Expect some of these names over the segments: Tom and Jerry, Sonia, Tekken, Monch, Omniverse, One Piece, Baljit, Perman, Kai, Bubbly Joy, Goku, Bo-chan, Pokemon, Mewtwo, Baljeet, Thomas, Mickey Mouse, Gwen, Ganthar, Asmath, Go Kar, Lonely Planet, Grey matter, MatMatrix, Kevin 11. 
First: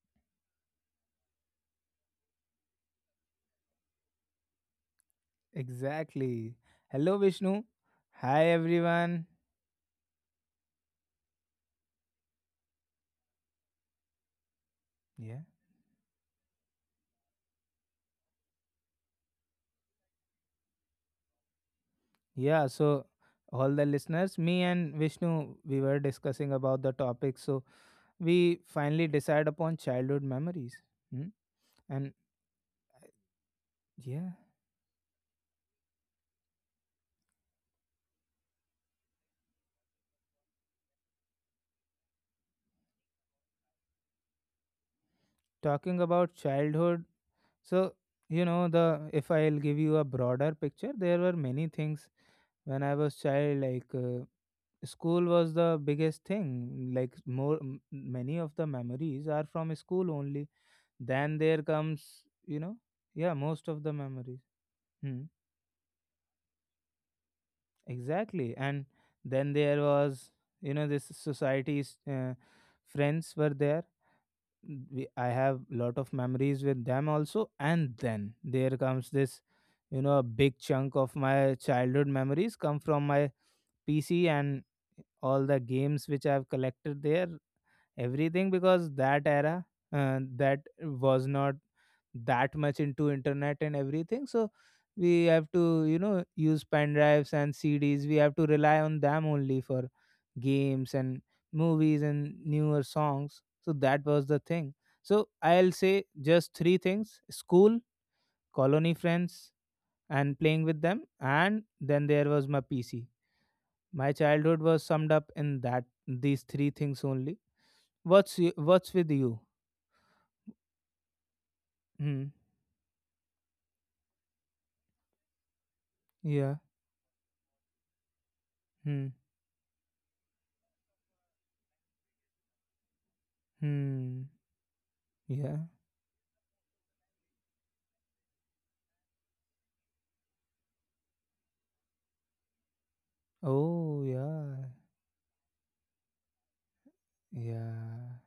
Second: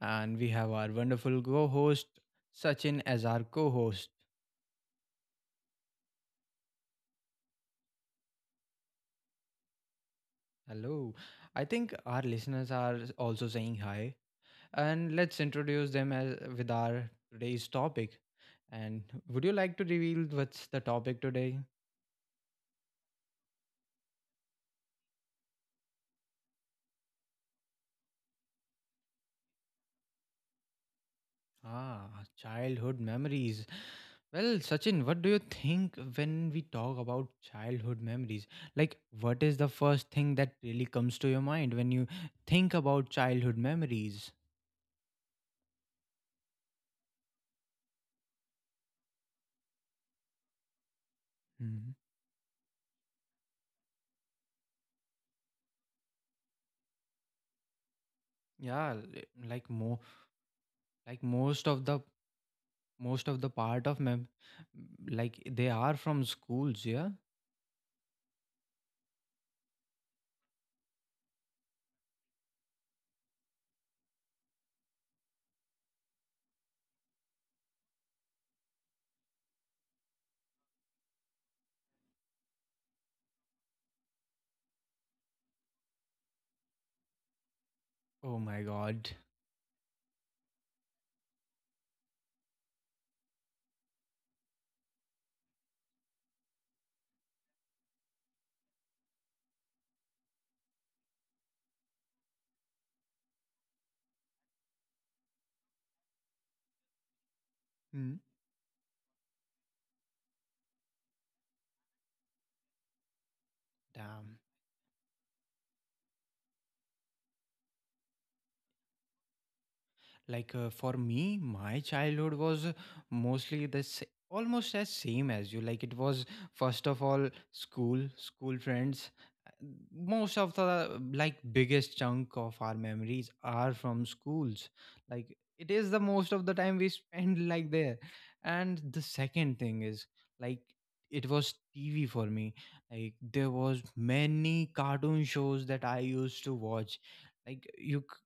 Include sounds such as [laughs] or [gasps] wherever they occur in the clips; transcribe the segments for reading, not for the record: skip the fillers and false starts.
and we have our wonderful co host, Sachin, as our co host. Exactly. Hello, Vishnu. Hi, everyone. Hello. I think our listeners are also saying hi, and let's Yeah. introduce them as, with our today's topic. And would you like to reveal what's the topic today? Yeah. So, all the listeners, me and Vishnu, we were discussing about the topic. So, we finally decide upon childhood memories. Hmm? And Ah, childhood memories. yeah, Well, Sachin, what do you think when we talk about childhood memories? Like, what is the first thing that really comes to your mind when you think about childhood memories? talking about childhood. So, the if I'll give you a broader picture, there were many hmm things when I was child, like school was the biggest thing. Like many of the Yeah, memories are like from more, school only, like then there most of the comes, yeah, most of part the of memories. Hmm? like they are from schools. Yeah. Exactly. And then there was, this society's friends were there. I have lot of memories with them also. And then there comes this, a big chunk of my childhood memories come from my PC and all the games which I've collected there, Oh everything. my Because God. that era, that was not that much into internet and everything, so we have to, use pen drives and CDs. We have to rely on them only for games and movies and newer songs. So that was the thing. So I'll say just three things: school, Mm. colony friends and playing with them, and then there was my PC. My Damn. childhood was summed up in that, these three things only. What's what's with you? Like for me my Hmm. childhood was mostly the almost as same as you, like it was Yeah. first of all school, school friends. Hmm. Uh, Most of the, like biggest chunk of our memories are from Hmm. schools, like Yeah. it is the most of the time we [laughs] spend like there. And the second thing is like it was tv for me, like there was Oh, many yeah. cartoon shows that I used to watch. Like Yeah. c-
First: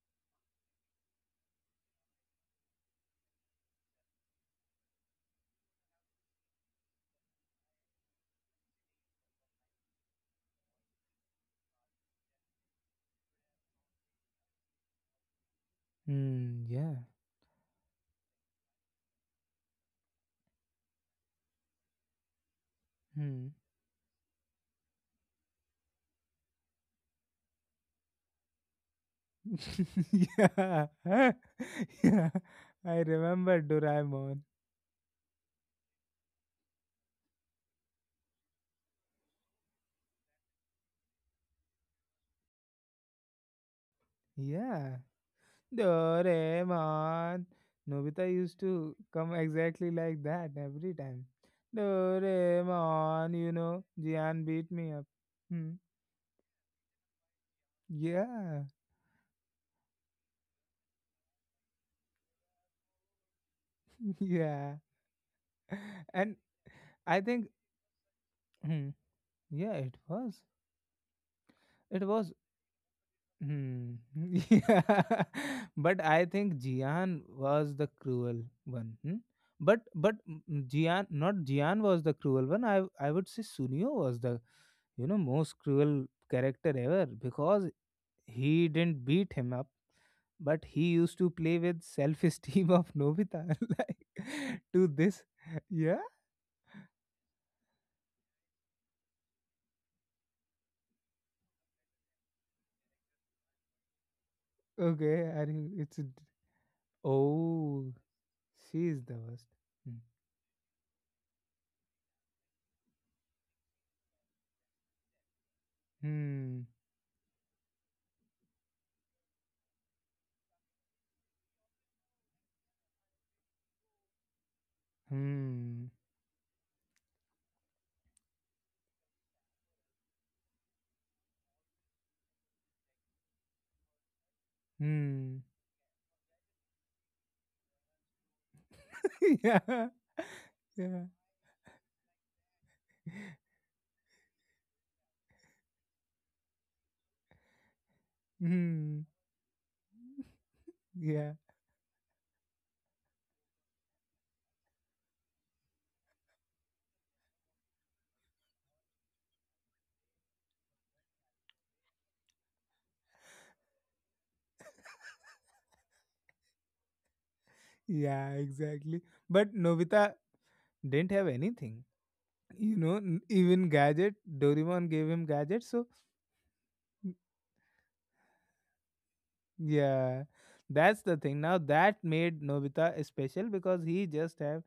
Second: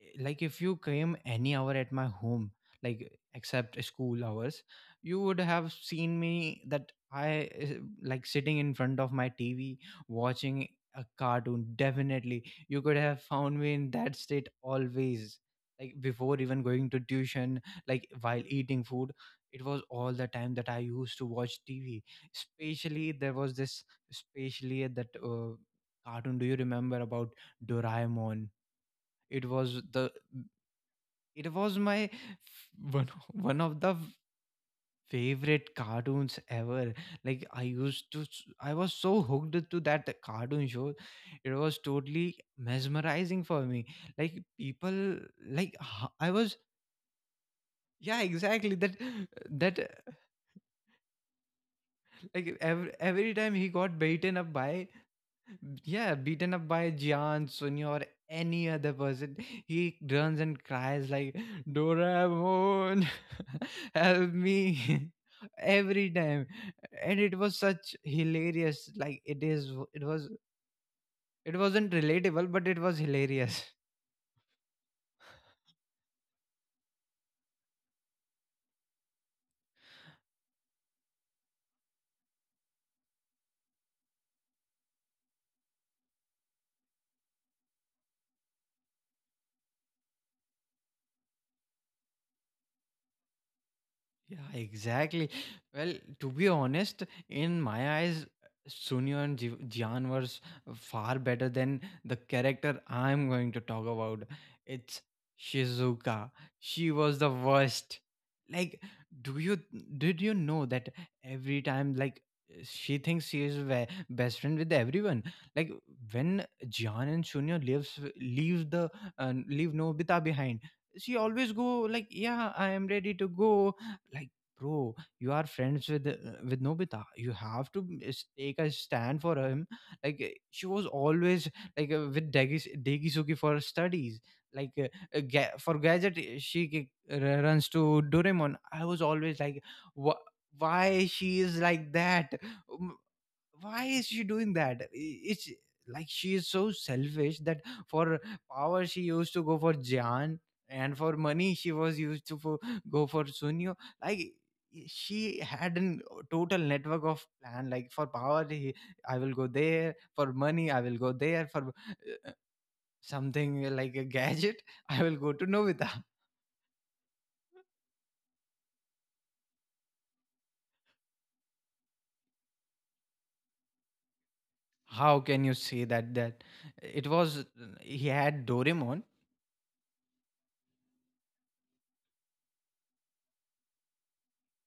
eh, like if you came any hour at my home, like except school hours, you would have seen me that I like sitting in front of my tv watching a cartoon. Definitely you could have found me in that state always, like before even Mm, going yeah. to tuition, like while eating food. It was all the time that I used to watch tv. Especially there Hmm. was this Especially that cartoon, do you remember about doraemon? it was [laughs] the Yeah. [laughs] it was my Yeah. I one one remember of the Doraemon. favorite cartoons ever. Like I used to, I was so hooked to that cartoon show. It was totally mesmerizing for me. Like Yeah. I was, Doraemon. yeah, Nobita used exactly to that, come that exactly like that every time. like every Doraemon, you time he know, got beaten Jian up beat by, me up. Hmm. yeah, beaten up by Jian, Sonia, or Yeah. any other person. He runs and cries like, Doraemon, [laughs] [laughs] help Yeah. me. [laughs] Every And time. And I it think, was such hmm, hilarious. Yeah, it It was, was. it wasn't It was relatable, but it was hilarious. Hmm. [laughs] Yeah. [laughs] But I think Jian was the cruel one. Hmm? But Jian, not Jian, was the cruel one. I would say Sunio was the, you know, most cruel character ever, because he didn't beat him up, but he used to play with self-esteem of Nobita [laughs] like Yeah, to this. exactly. Well, Yeah. to be honest, in my eyes, Sunil and Jian were far better than the character I'm going to talk about. It's Okay. Are you, it's a- d- Shizuka. She was the Oh, worst. Like, she is the do worst. you Hmm. did you know that every time like she thinks she is best friend with everyone? Like when Hmm. Jian and Sunil leave the leave Nobita behind, she always go like, yeah, I am ready to go. Like bro, you are friends Hmm. With nobita, you have to take a stand for him. Like she was always like with degisuki for studies, like Hmm. For gadget she runs to doraemon. I was always [laughs] like, Yeah, "Wh- yeah, why she is like that, why is she doing that?" It's like she is so selfish that for power she hmm, used to go for jan, and for yeah, money she was used to go for sunio. Like she had a total network of plan, like for power, I will go there," for money, "i will go there," for uh, something like a gadget, I will go to novita. yeah, exactly. But Novita didn't have anything, even gadget. Doraemon gave How him can you gadget, say so that, that it mm, was he had doraemon. yeah, that's the thing. Now that made Novita special, because he just have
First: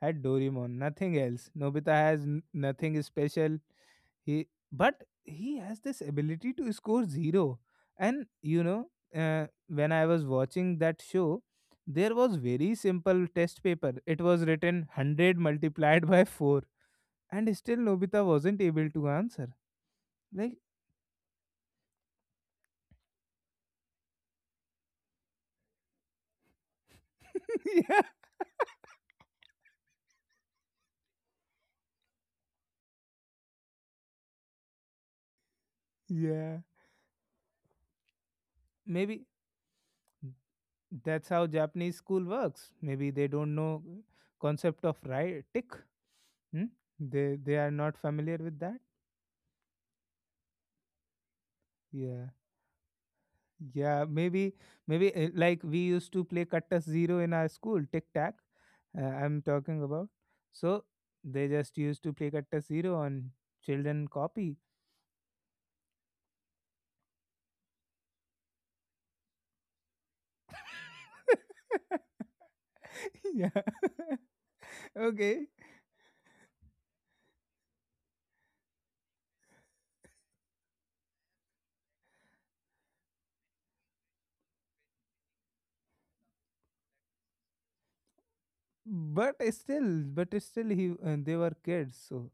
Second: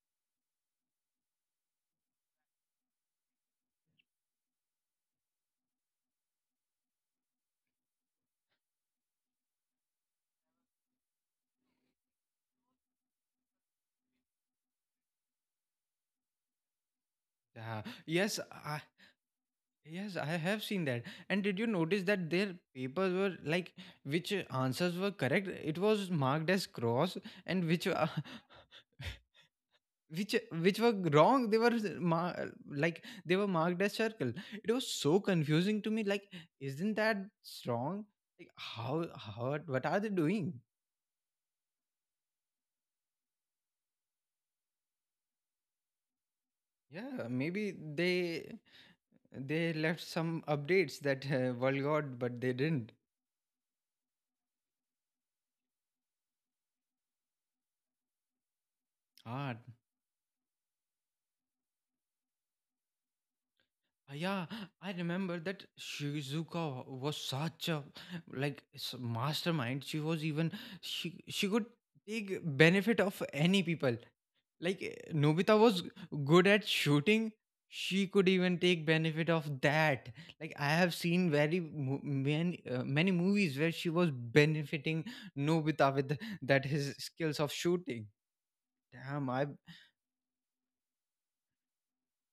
had Doraemon, nothing else. Novita has nothing special. But he has this ability to score zero. And, when I was watching that show, there was very simple test paper. It was written 100 multiplied by four, and still uh, Nobita yes, wasn't I, able to answer. Yes, I Like, have seen that. And did you notice that their papers were like which answers were correct, it was marked as cross, [laughs] and which yeah, [laughs] which which were wrong, they were like they were marked as circle. It was so confusing to me. Like, yeah, isn't that wrong? Like, how maybe how what are they doing? that's how Japanese school works. Maybe they don't know concept of right tick. Hmm? Yeah, They are maybe not familiar they with that. they left some updates that world got, Yeah. but they didn't. Yeah, maybe, maybe like we used to play Cuttas Zero in our school, tic tac. I'm Ah, talking about. So they just used to play Cuttas Zero on children Yeah, copy. I remember that Shizuka was such a mastermind. She was even, she [laughs] could take benefit of Yeah, any people. Like okay. Nobita was good at shooting. She could even take benefit of that. Like I have seen very many movies where she was benefiting Nobita with that his skills of shooting. Damn, But I still, but still, he they were kids, so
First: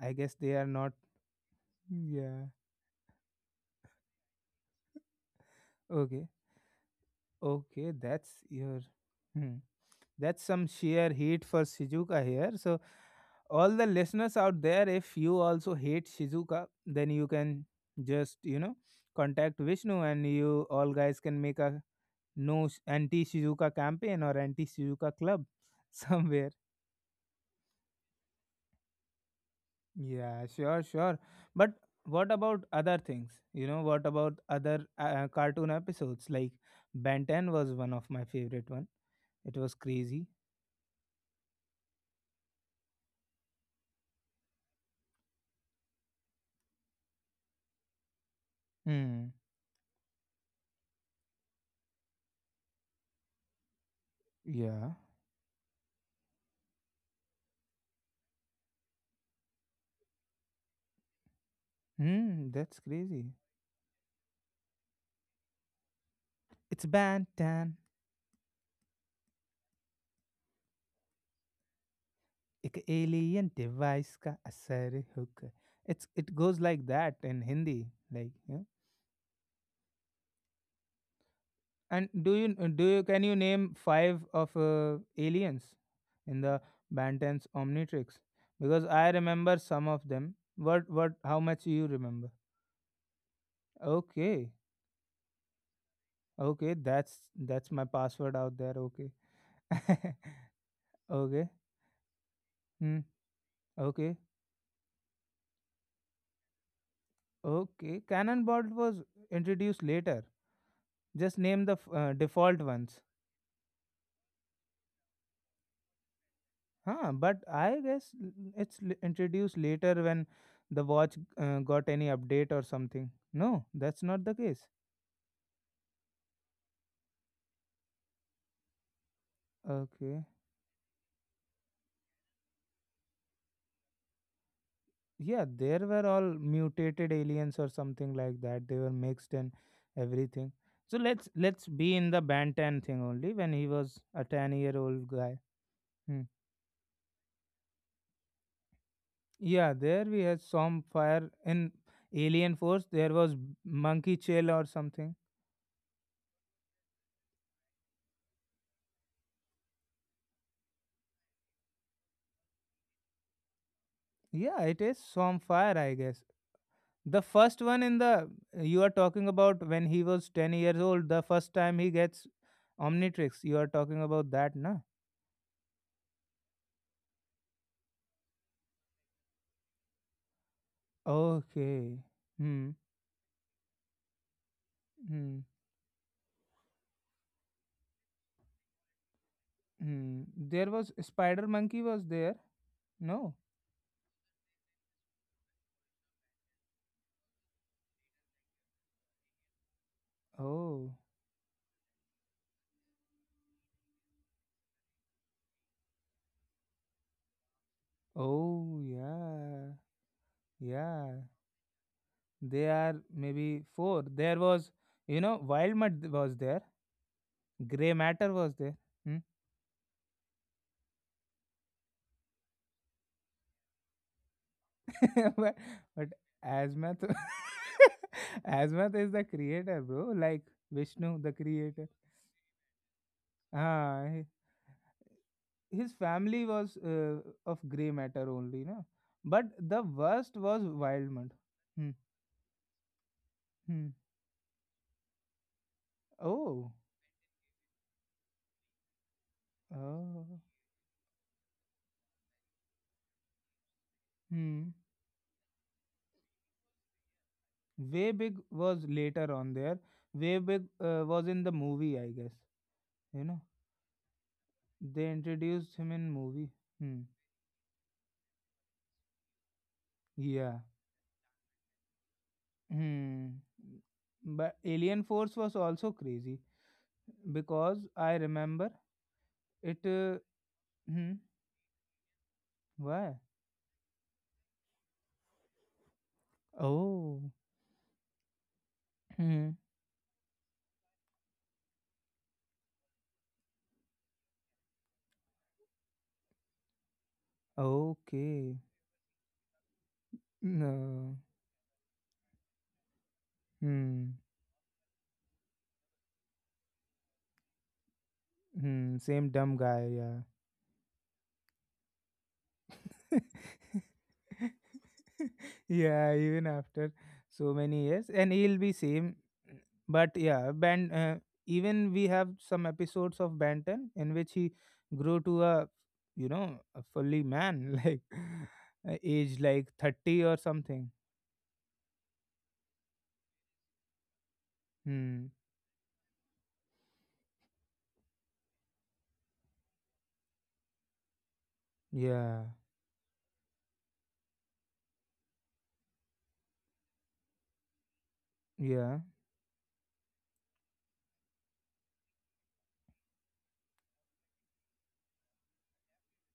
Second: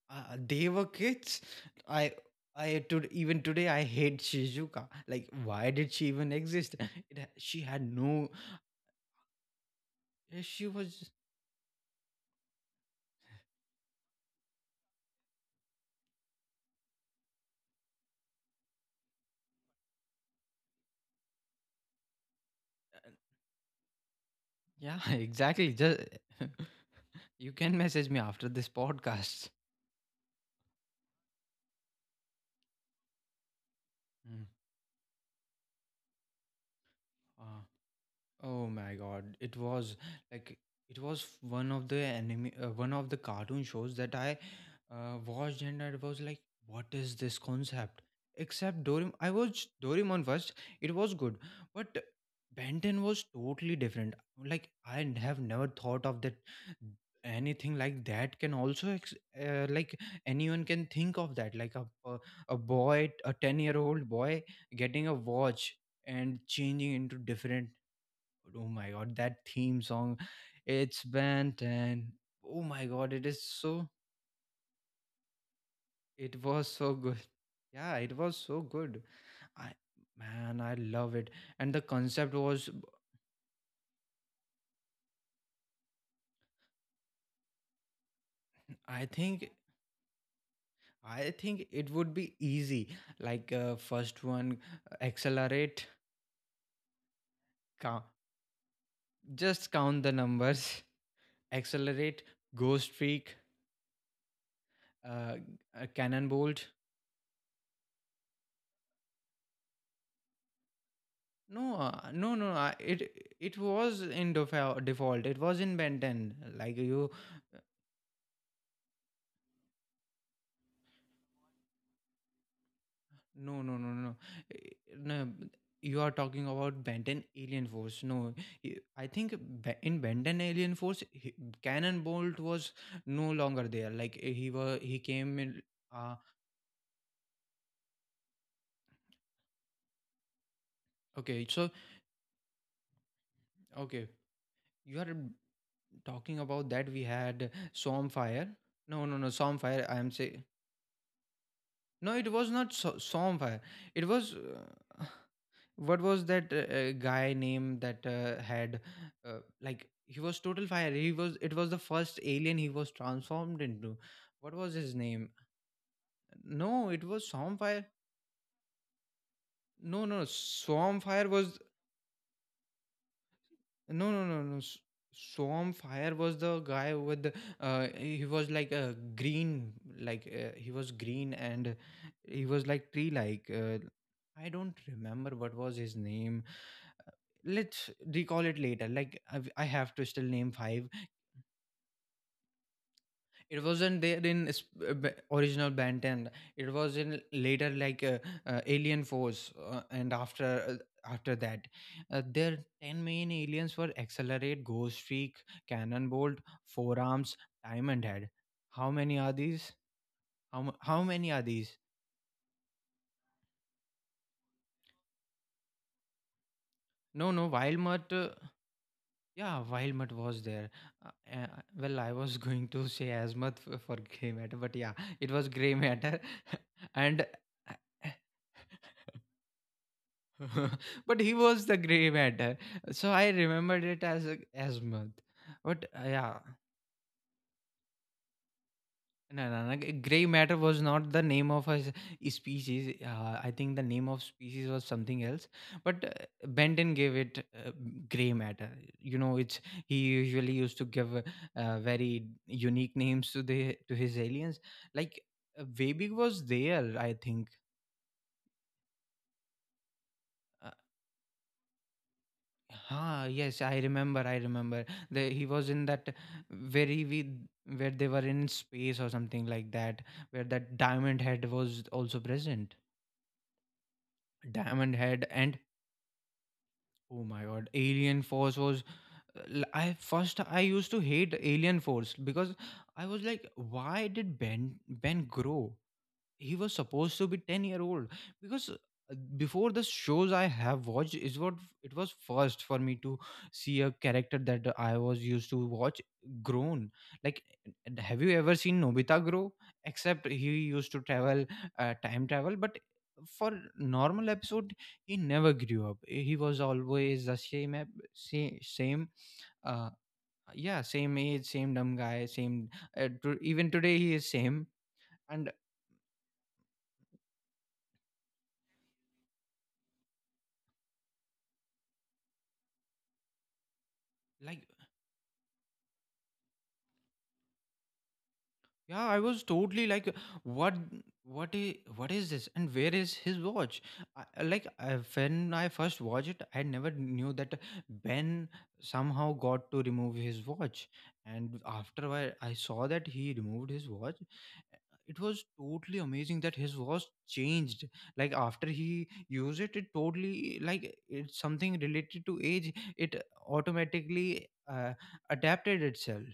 I guess they are They were not. kids. i Yeah, Even today I hate shizuka, like why did she okay. even exist? [laughs] She had Okay, no, that's your. Hmm. That's eh, some she sheer was heat for Shizuka here. So, all the listeners out there, if you also hate Shizuka, then you can just, contact Vishnu, and you all guys can make a, no, anti Shizuka campaign or anti yeah, [laughs] Shizuka club exactly, [laughs] just somewhere. [laughs] you can message me after this podcast. Yeah, sure, sure. But what about other things? You know, what about other cartoon episodes? Like Ben 10 Mm. was one of my Oh favorite one. my god, it It was was crazy. like, it was one of the anime, one of the cartoon shows that I watched, and I was like, "What is this concept?" Except Doraemon, Hmm. I watched Doraemon first. It was good, but Benton was totally different. Like Yeah. I have never thought of that. Anything like that can also like anyone can think of that. Like Hmm, a that's boy, a crazy. 10 year old boy, getting a watch and It's changing into, different Bantan, oh my god, that theme song, it's bent, and oh ek my god, it is alien so, device का असर hook. It's, it it goes was like so good. that in Hindi, Yeah, it like, was so yeah. good. I Man, I love it. And the And concept was, do you can you name five of aliens in the Bantan's Omnitrix? Because i I think remember some of them. What, what? I How think much you it would be remember? easy. Like first Okay, one, accelerate. okay. That's my Count, password out there. Okay, just count [laughs] the numbers. okay. [laughs] Accelerate, ghost Hmm. streak, Okay. uh, a cannon bolt. Okay, Cannonball was introduced later. Just name the No, no, no. default ones. It it was in default. It was in Ben 10. Huh, but I guess introduced later when the watch got any update or something. No, No, no, no, that's no. not the case. No. You are talking about Ben 10 Alien Force. No, I think in Okay. Ben 10 Alien Force, Cannon Bolt was no longer there. Like he was, he came Yeah, in. there were Uh, all mutated aliens or something like that. They were mixed and everything. So let's okay, let's so be in the Bantan thing only when he was okay, a 10-year you old are guy. Hmm. talking about that. We had Stormfire. No, no, no, Yeah, Stormfire. I there am we had saying some fire in no. It was Alien not Force. There was Stormfire. It Monkey was. Chill or Uh, something. what was that guy name that had like he was total fire, he was, it was the first alien he was transformed into, what Yeah, was it his is name? some fire, I guess. No, it The was first one Swampfire. in the You are talking about when he No no was 10 years old. The Swampfire first was time he gets Omnitrix. You are talking No, no, about no, that, no. na? Swamp Fire was the guy with he was like a green, like he was green and Okay. he was Hmm. like tree, like I don't remember Hmm. what was his name. Uh, Let's recall it later. Like I have to Hmm. still name There five. was Spider Monkey was there. No. It wasn't there in original Ben 10. It was in later, like Alien Force and Oh. After that. Their 10 main aliens were Accelerate, Ghost Streak, Cannonbolt, Forearms, Time and Head. Oh How many are yeah. these? How Yeah. many are these? They are maybe four. There was, Wild Mud was there. No, no, Grey Wildmutt. Matter was there. Hmm? Yeah, Wildmutt was there. Uh, uh, well, I was [laughs] going to say Asmuth for Grey Matter, but yeah, it [laughs] was But, Grey but Matter. [laughs] Asmath, [laughs] And uh, Asmath is the creator, bro. Like [laughs] Vishnu, but the he was the creator. gray matter, so I remembered Ah, it as a azimuth, but his yeah. family was, of Grey Matter only, no? But No, no, no. the Gray worst matter was was not the Wildmud. name of a Hmm. Species. I think the Hmm. name of species was something else. But Oh. Benton gave it gray matter. You know, it's, he Oh. usually used to give very unique names to the to his aliens. Hmm. Like Weibig was there, I think. Way Big was later on there. Way Big was in the movie, I guess. You Ah, know, yes, I remember. I remember. they He was introduced in him in that movie. Hmm. very we where they were in space or something like that, where Yeah. that diamond head was also present. Hmm. But Diamond Alien head Force was and also crazy oh my god, because I alien force remember was. It. I first, I used to hmm. hate alien force because I Why? was like, why did Ben grow? He was supposed to Oh. be 10-year old. Because Hmm. before, the shows I have watched is what, it was first for me to see a character that I was used to watch grown, like. And have you ever Okay. seen nobita grow? Except he used to No. travel time travel. But for Hmm. normal episode he never grew up, he was always the same Hmm. same Same dumb guy. uh, Yeah. yeah, same age, same dumb guy, same even today he is [laughs] same. And Yeah, even after so many years, and he'll be same. But yeah, Ben, even we have some episodes of Benton in which he like, grew to a you know a fully man, [laughs] like, yeah, I age was like totally like, 30 or what, something. What is this, and where is his watch? Hmm. When I first watched it, I never knew that Ben somehow got to remove his watch, and after Yeah. I saw that he removed his watch, it was totally amazing that his voice changed, like after Yeah. he used it, it totally like, it's something related to age, it automatically adapted itself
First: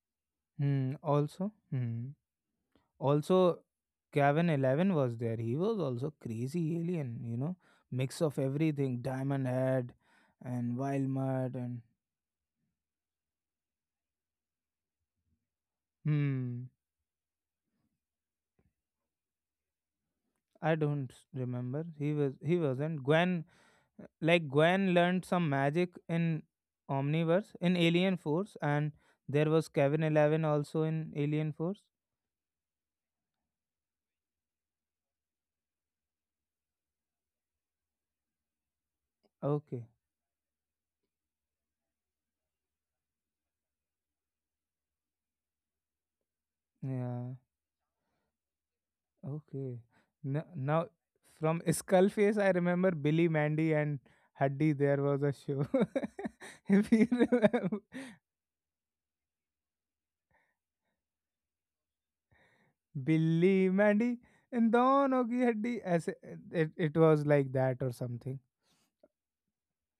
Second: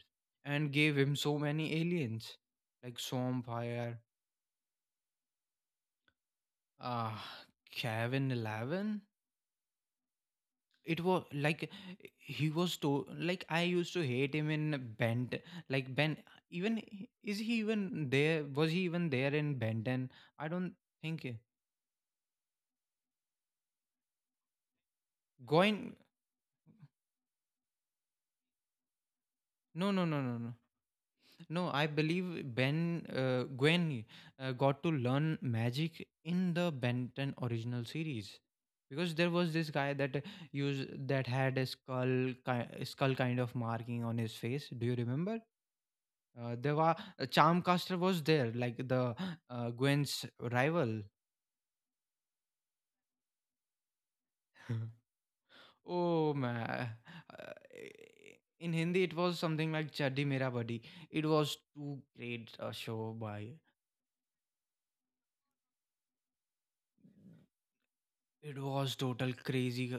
and Hmm. gave him so Also. many Hmm. aliens like Also, Swampfire, Kevin 11 was there. He was also crazy uh, alien, mix Kevin of everything, 11. Diamond Head and It Wild was Mud like and, he was to, like I used to hate him in Bent. Like Ben, hmm. even, is he even there? Was he even there in Benton? I I don't don't think. remember. He wasn't Gwen. Like Gwen learned some Goin magic in Omniverse in Alien Force, and there was No, Kevin no, no, no, 11 no. also in Alien No, Force. I believe Ben Gwen got to learn magic in the Ben 10 original series, because there was this Okay, guy that used that had a skull kind of marking on his face. Do you remember? There were yeah. Charmcaster was there, like the Okay. Gwen's Now, rival. from Skullface, I remember Billy Mandy and Huddy. There [laughs] was a show. Oh [laughs] man. If you Uh, remember, in Hindi, it was something like Chaddi Mera Buddy. It was too great a show by Billy Mandy and Don Ogi Huddy, as it, it, it was like that or something. it was total crazy.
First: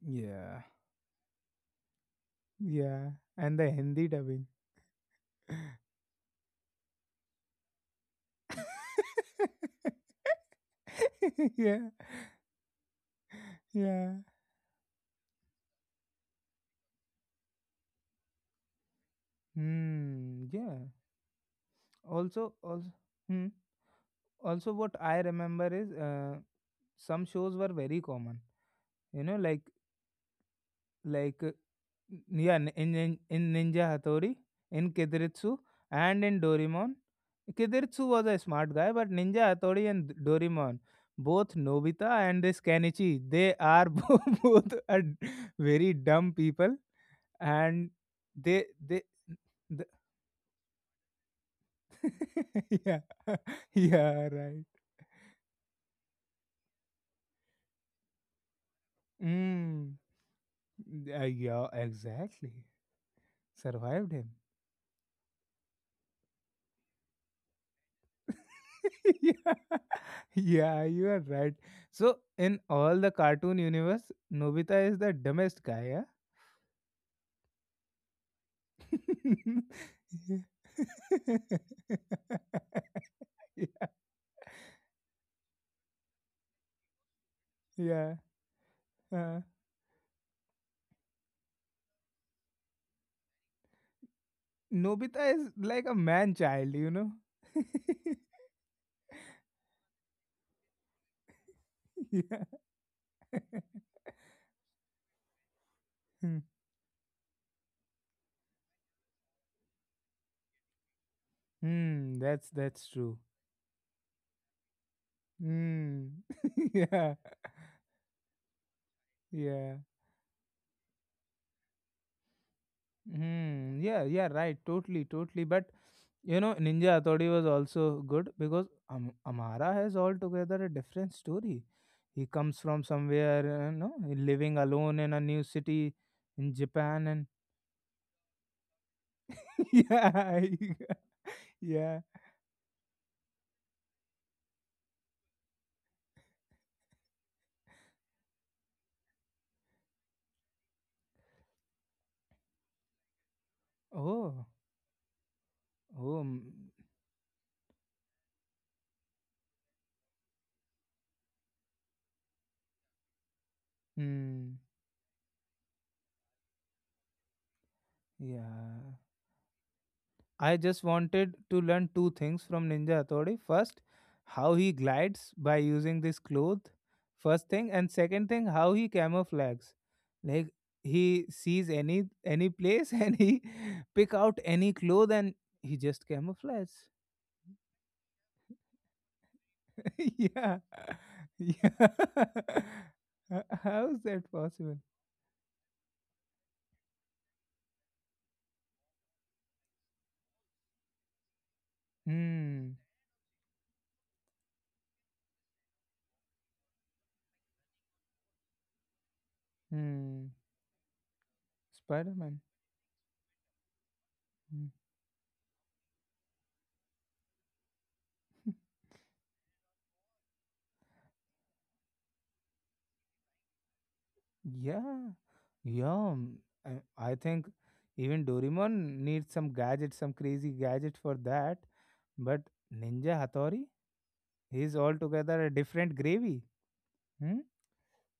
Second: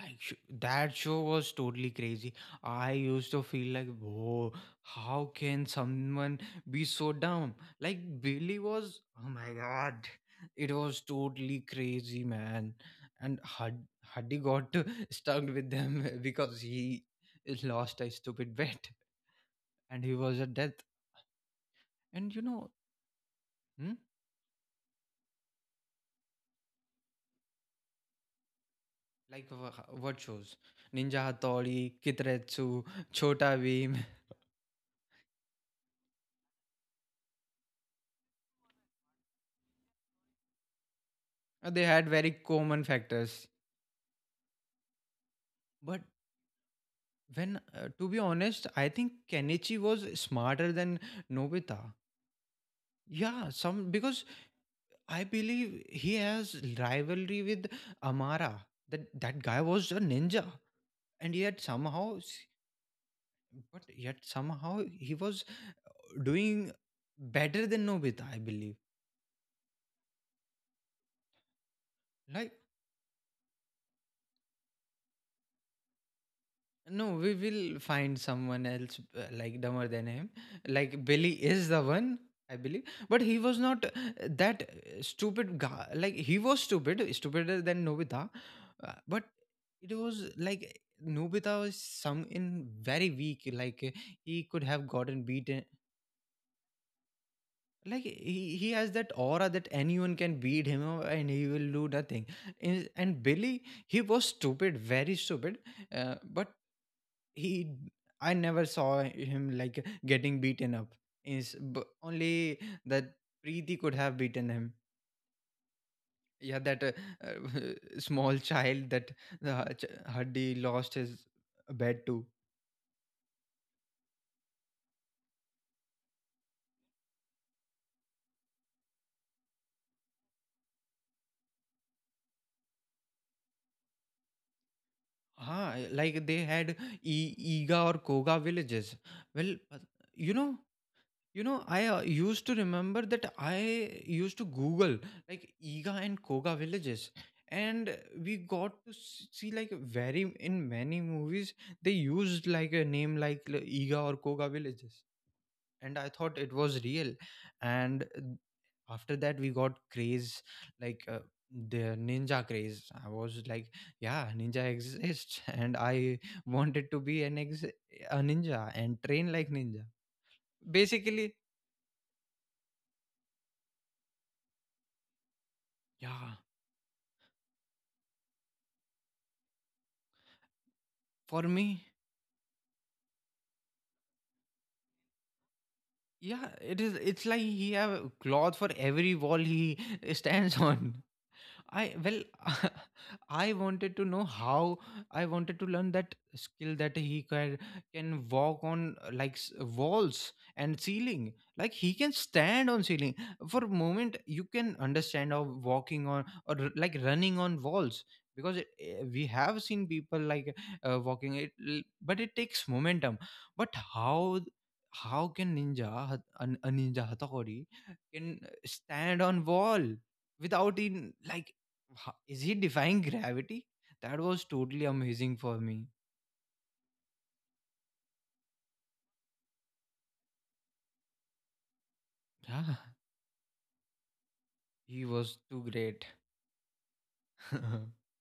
Yeah. That show was totally crazy. I Yeah. used to And the feel like, Hindi dubbing. whoa, how can someone be so dumb? Like Billy was. Oh my god, it was [laughs] totally Yeah. crazy, man. And Hud- Yeah. Huddy got [laughs] stuck with them [laughs] because he lost a stupid bet, and he was Hmm. a death. Yeah. And you Also, know, also. Hmm. hmm? Also, what I remember is, some shows were very common. You know, like. What shows? Ninja Like, uh, Hattori, n- yeah, in, Kitretsu, in, in Chota Ninja Bheem. Hattori, in Kediritsu, and in Dorimon. Kediritsu was a smart guy, but Ninja Hattori and Dorimon, both They had Nobita very and this common Kenichi, factors. they are [laughs] both very But dumb people, when, and to be they honest, I they think Kenichi the was smarter than Nobita. [laughs] yeah. Yeah, [laughs] some because Yeah, right. I believe he has rivalry with Amara. That guy was Mm, a ninja, yeah, and yet yeah, somehow, exactly. but Survived yet him. somehow he was doing better than Nobita. I believe. [laughs] Yeah. Yeah, you are right. So, Like in all the cartoon universe, Nobita is the dumbest guy, no, we will find someone else yeah? like [laughs] dumber than him. Like Billy is the one, I believe, but he was not Yeah. That stupid guy. Like he was stupid, stupider than Yeah. Nobita, but Uh, it was like Nobita was some in very weak. Like he could have gotten Nobita is beaten. like a man child, you know? Like he has that aura that anyone can beat him and he will do [laughs] nothing. Yeah. And Billy, he was stupid, very stupid, Hmm, but he I never saw him like getting beaten up hmm, only that's that true. Preeti could have beaten him Hmm. yeah that [laughs] Yeah. uh, [laughs] small child that Yeah. Hadi lost his bed to. Hmm. Yeah, yeah, right. Totally, totally. But, you know, Ninja Hathodi was also good because Amara has altogether a different story. He comes from somewhere, you know, living alone in a new Ah, city like they in had Japan, and e- Iga or Koga villages, well, [laughs] but you yeah, know, you know, [laughs] I yeah. used to remember that I used to Google like Iga and Koga villages, and we got to see like very in many movies they used like a name like Iga or Oh, Koga villages, and I oh, thought mm, it was real. And after that, we got craze like the ninja craze. I was like, yeah, hmm, ninja exists, [laughs] and I wanted to be a ninja yeah. and train like ninja. I just wanted Basically, to learn two things from Ninja Hattori. First, how he glides by using this yeah. cloth. First thing. And second thing, how he camouflages. Like, he For sees me, any place [laughs] and he pick out any cloth and he just yeah, camouflages. it is. It's like he have cloth for every wall he [laughs] [laughs] stands Yeah, on. [laughs] yeah. I well, [laughs] I [laughs] How wanted to is know that how possible? I wanted to learn that skill that he can walk on walls and ceiling. Like he can stand Hmm. on ceiling for a moment. You can understand of walking on or like running on walls because we have seen people Hmm. like Spider but it Man. takes momentum. But how? How can ninja hat- an- A ninja hatakori can stand on wall without in like ho- is he defying gravity? That was totally Yeah, amazing for me. yeah. Mm, I I think even Doraemon needs some gadget, some crazy gadget for that. But Yeah, Ninja Hattori, he's he was altogether a too different great. gravy. Hmm? [laughs]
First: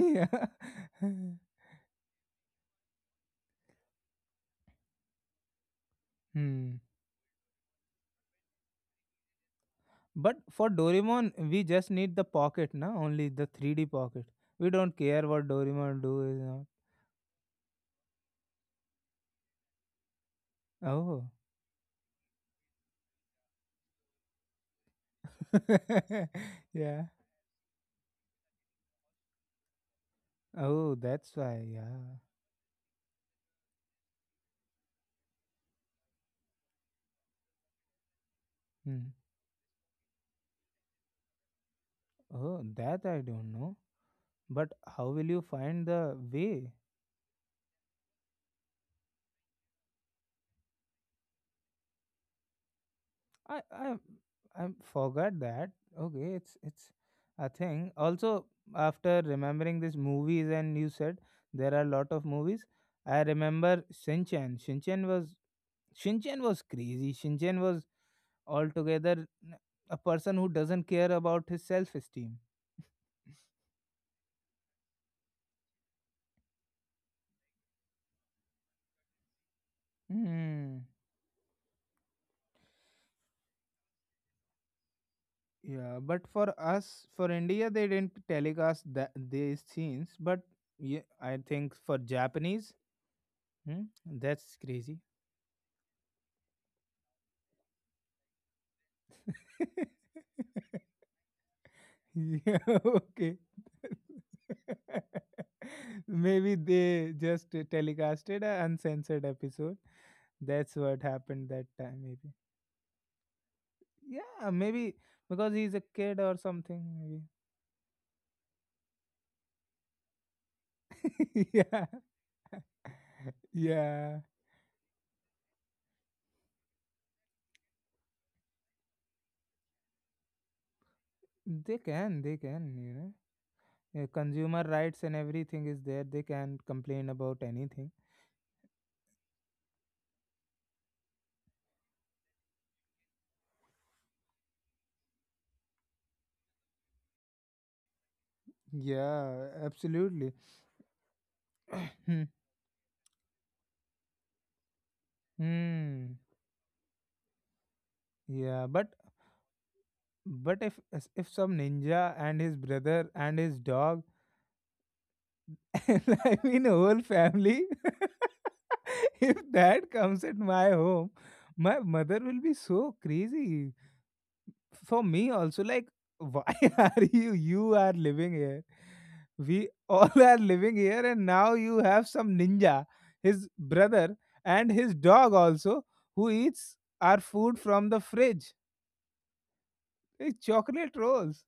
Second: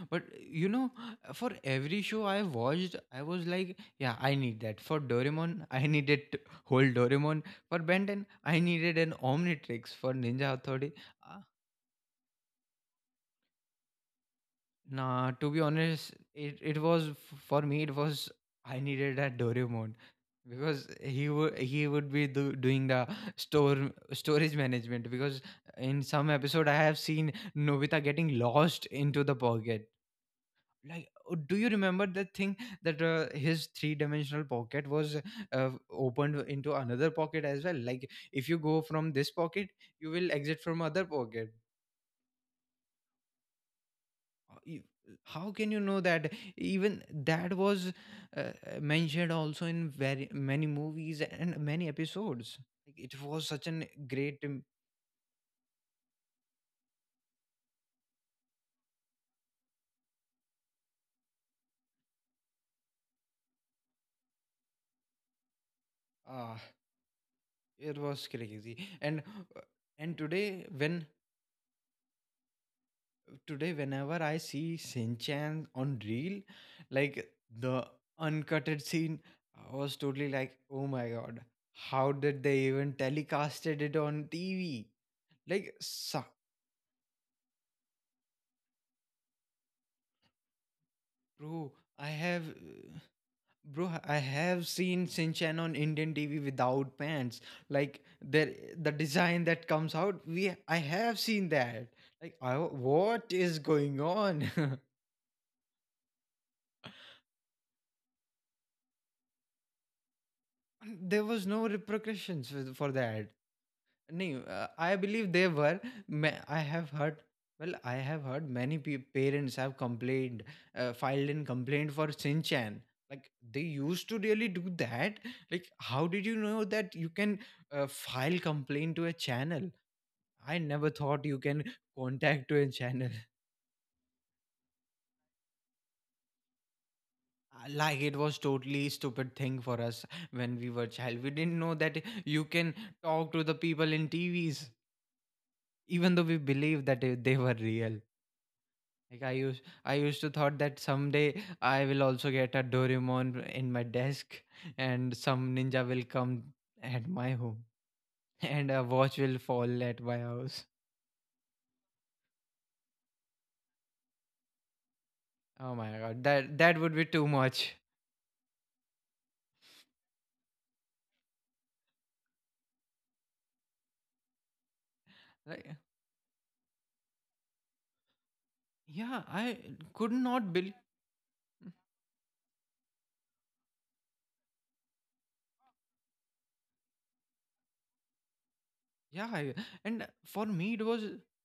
[laughs] But Yeah. you know, for every show I watched, I was like, yeah, I need that. For Doraemon, [laughs] Hmm. whole Doraemon. For Ben 10, I needed an Omnitrix. For But Ninja for Authority, uh, Doraemon, we just need the pocket, na? Only the 3D pocket. We don't care nah, what to be Doraemon honest, do it, is it was for me. It was I needed that Doraemon because not. Oh. He would be do, doing the store storage management because in [laughs] some episode I have Yeah. seen Nobita getting lost into the pocket. Oh, Like, that's oh, do why. you Yeah. remember that thing that his three dimensional pocket was opened into another pocket as well? Like, if you go Hmm. from this pocket, you will exit from other pocket. Oh, that I don't know. Uh, But you- how will you how can you find know the that way? even that was uh, mentioned also in very many movies and many episodes like it was I such an I great I forgot that. Okay, it's a thing. Also, after remembering these movies, and you said there are a lot of movies. I remember Shinchan. Shinchan uh, was crazy. Shinchan was it was crazy altogether and uh, a person who today doesn't when care about his self-esteem. today whenever I see Sinchan on reel, like the uncutted scene, I was totally like, Hmm. oh my god, how did they even telecasted it on TV, like Yeah, so, but for us, for India, they didn't telecast that these scenes. But yeah, I bro think for i have Japanese, uh, hmm, bro, I that's have crazy. seen Sinchan on Indian TV without pants. Like there, the design that comes out, we [laughs] I have seen that. Like, Yeah, I, what okay. is going on? [laughs] [laughs] Maybe they just telecasted an uncensored episode. That's what There happened was that no time, maybe. repercussions with- for that. No, Yeah, maybe I believe there because he's a were. kid or I something, have heard. maybe. Well, I have heard many parents have complained, filed in [laughs] Yeah. complaint for Sinchan. Like they used Yeah. to really do that. Like, how did you know that you can file complaint to a channel? I never thought you can They contact to a can, you channel. know. Yeah, consumer rights and everything is there. They can complain about anything. Like it was totally stupid thing for us. When we were child, we didn't know that you can talk to the people in TVs, even though we believed that they were real. Like Yeah, I used to absolutely. thought that someday I will also [clears throat] get a Doraemon in my desk, and some ninja will Hmm. come at my home, [laughs] Yeah, and a but. watch will fall at my But house. if if some ninja and his brother and his dog Oh [laughs] my and god, I that mean that would whole be too family, much. [laughs] if that comes at my home, my mother will be so crazy. For me also Like, like, why [laughs] are you, you are living here? yeah, I We all could [laughs] are not living believe. here, and now you have some ninja, his brother and his dog also, who eats our food from the fridge. Yeah, and It's for me chocolate rolls.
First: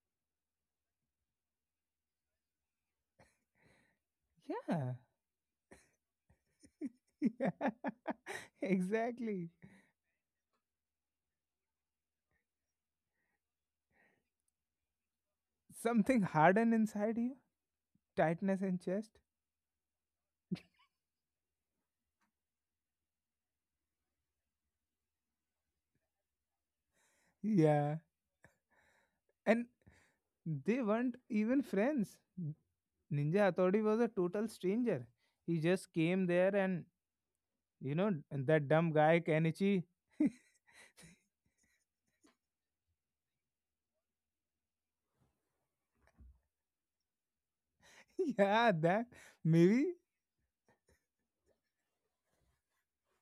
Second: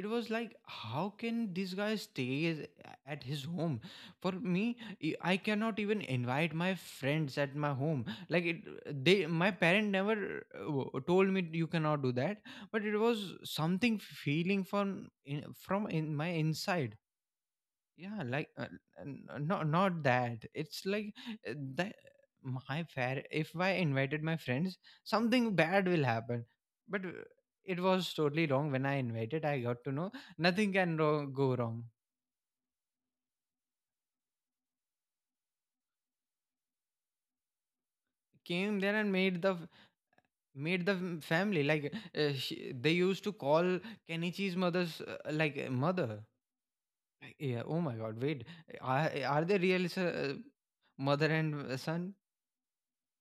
it was like, how can this guy stay at his home? For me, Yeah. I cannot even invite my [laughs] friends Yeah, at my home. Like [laughs] it, they, my exactly. parent never told me you cannot do that, but it was something feeling from from in Something my hardened inside. inside you, Yeah, like tightness in chest. not that it's like that my fair, if I invited my friends, something bad will happen, but it Yeah. was totally wrong. When I invited, I And got to know nothing they can weren't go even wrong. friends. Ninja Hattori was a total stranger. He just came there, and, and that Came dumb there and guy, Kenichi. [laughs] made the family like they used to call Kenichi's mother's mother. Like, yeah, oh my god, wait, Yeah, that. are they real Maybe mother and son,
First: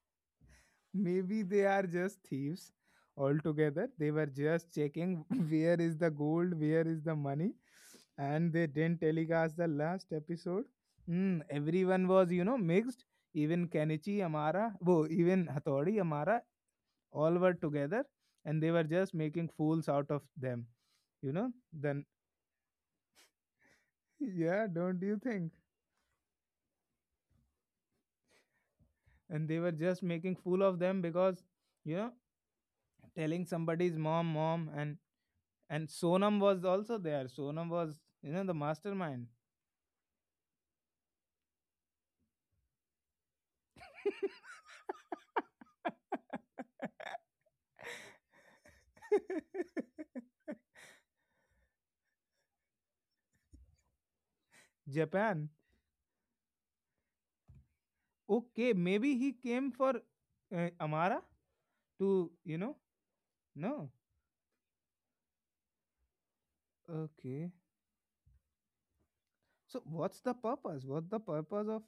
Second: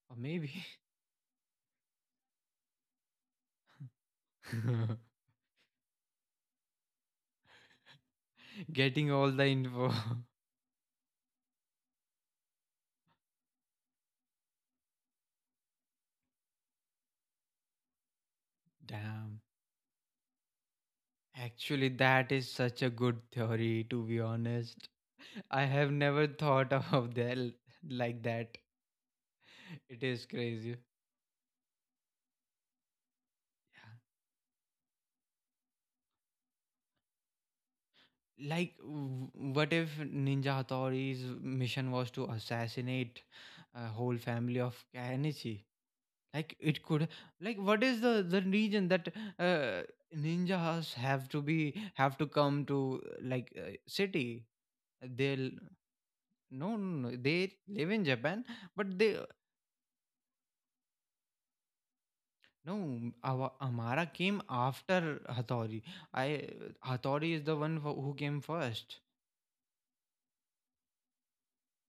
or maybe. Maybe they are just thieves altogether. They were just [laughs] checking [laughs] where is the gold, where is the money, and they didn't Getting all the telecast the info. [laughs] last episode. Everyone was, mixed. Even Kenichi Amara, even Hatori Amara, all were together and they were just Damn. making fools out of them. You know, Actually, then, that is such a good theory, to be [laughs] yeah, honest. don't you think? I have never thought [laughs] of that like that. And they were It just is making fool crazy. of them because, you know, telling Yeah. somebody's mom, and Sonam was also there. Sonam was, the Like, mastermind. What if Ninja Hattori's mission was to assassinate a whole family of Kanichi? Like, it could. Like, what is the reason that uh, [laughs] ninjas have to be have to come to like city? Japan. They'll no, no, no, no. They live in Japan, Okay, but they maybe he came for Amara to, you know, no. Our, no. Amara came after Hattori. I Hattori is Okay. the one who came first. So what's the purpose? What's the purpose of?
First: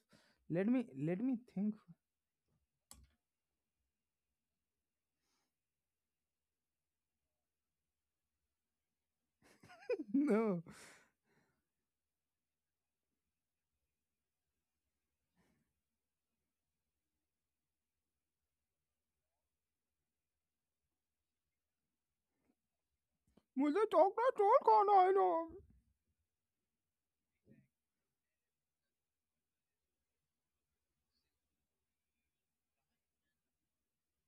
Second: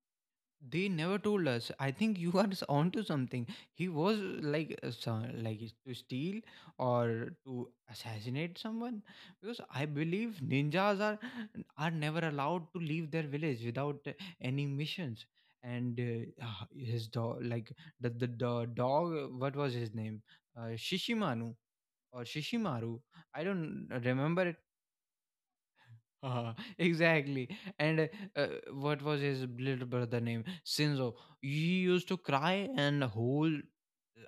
Let me They never let me told us. think. I think you are [laughs] onto something. He was like like is to steal or to assassinate someone because I believe [laughs] No. ninjas are never allowed to leave their village without any missions. And his dog, like the dog, what was his name? Shishimanu or Shishimaru? I मुझे don't chocolate remember roll खाना है ना. uh, exactly. And uh, what was his little brother name? Sinzo. He used to cry, and the whole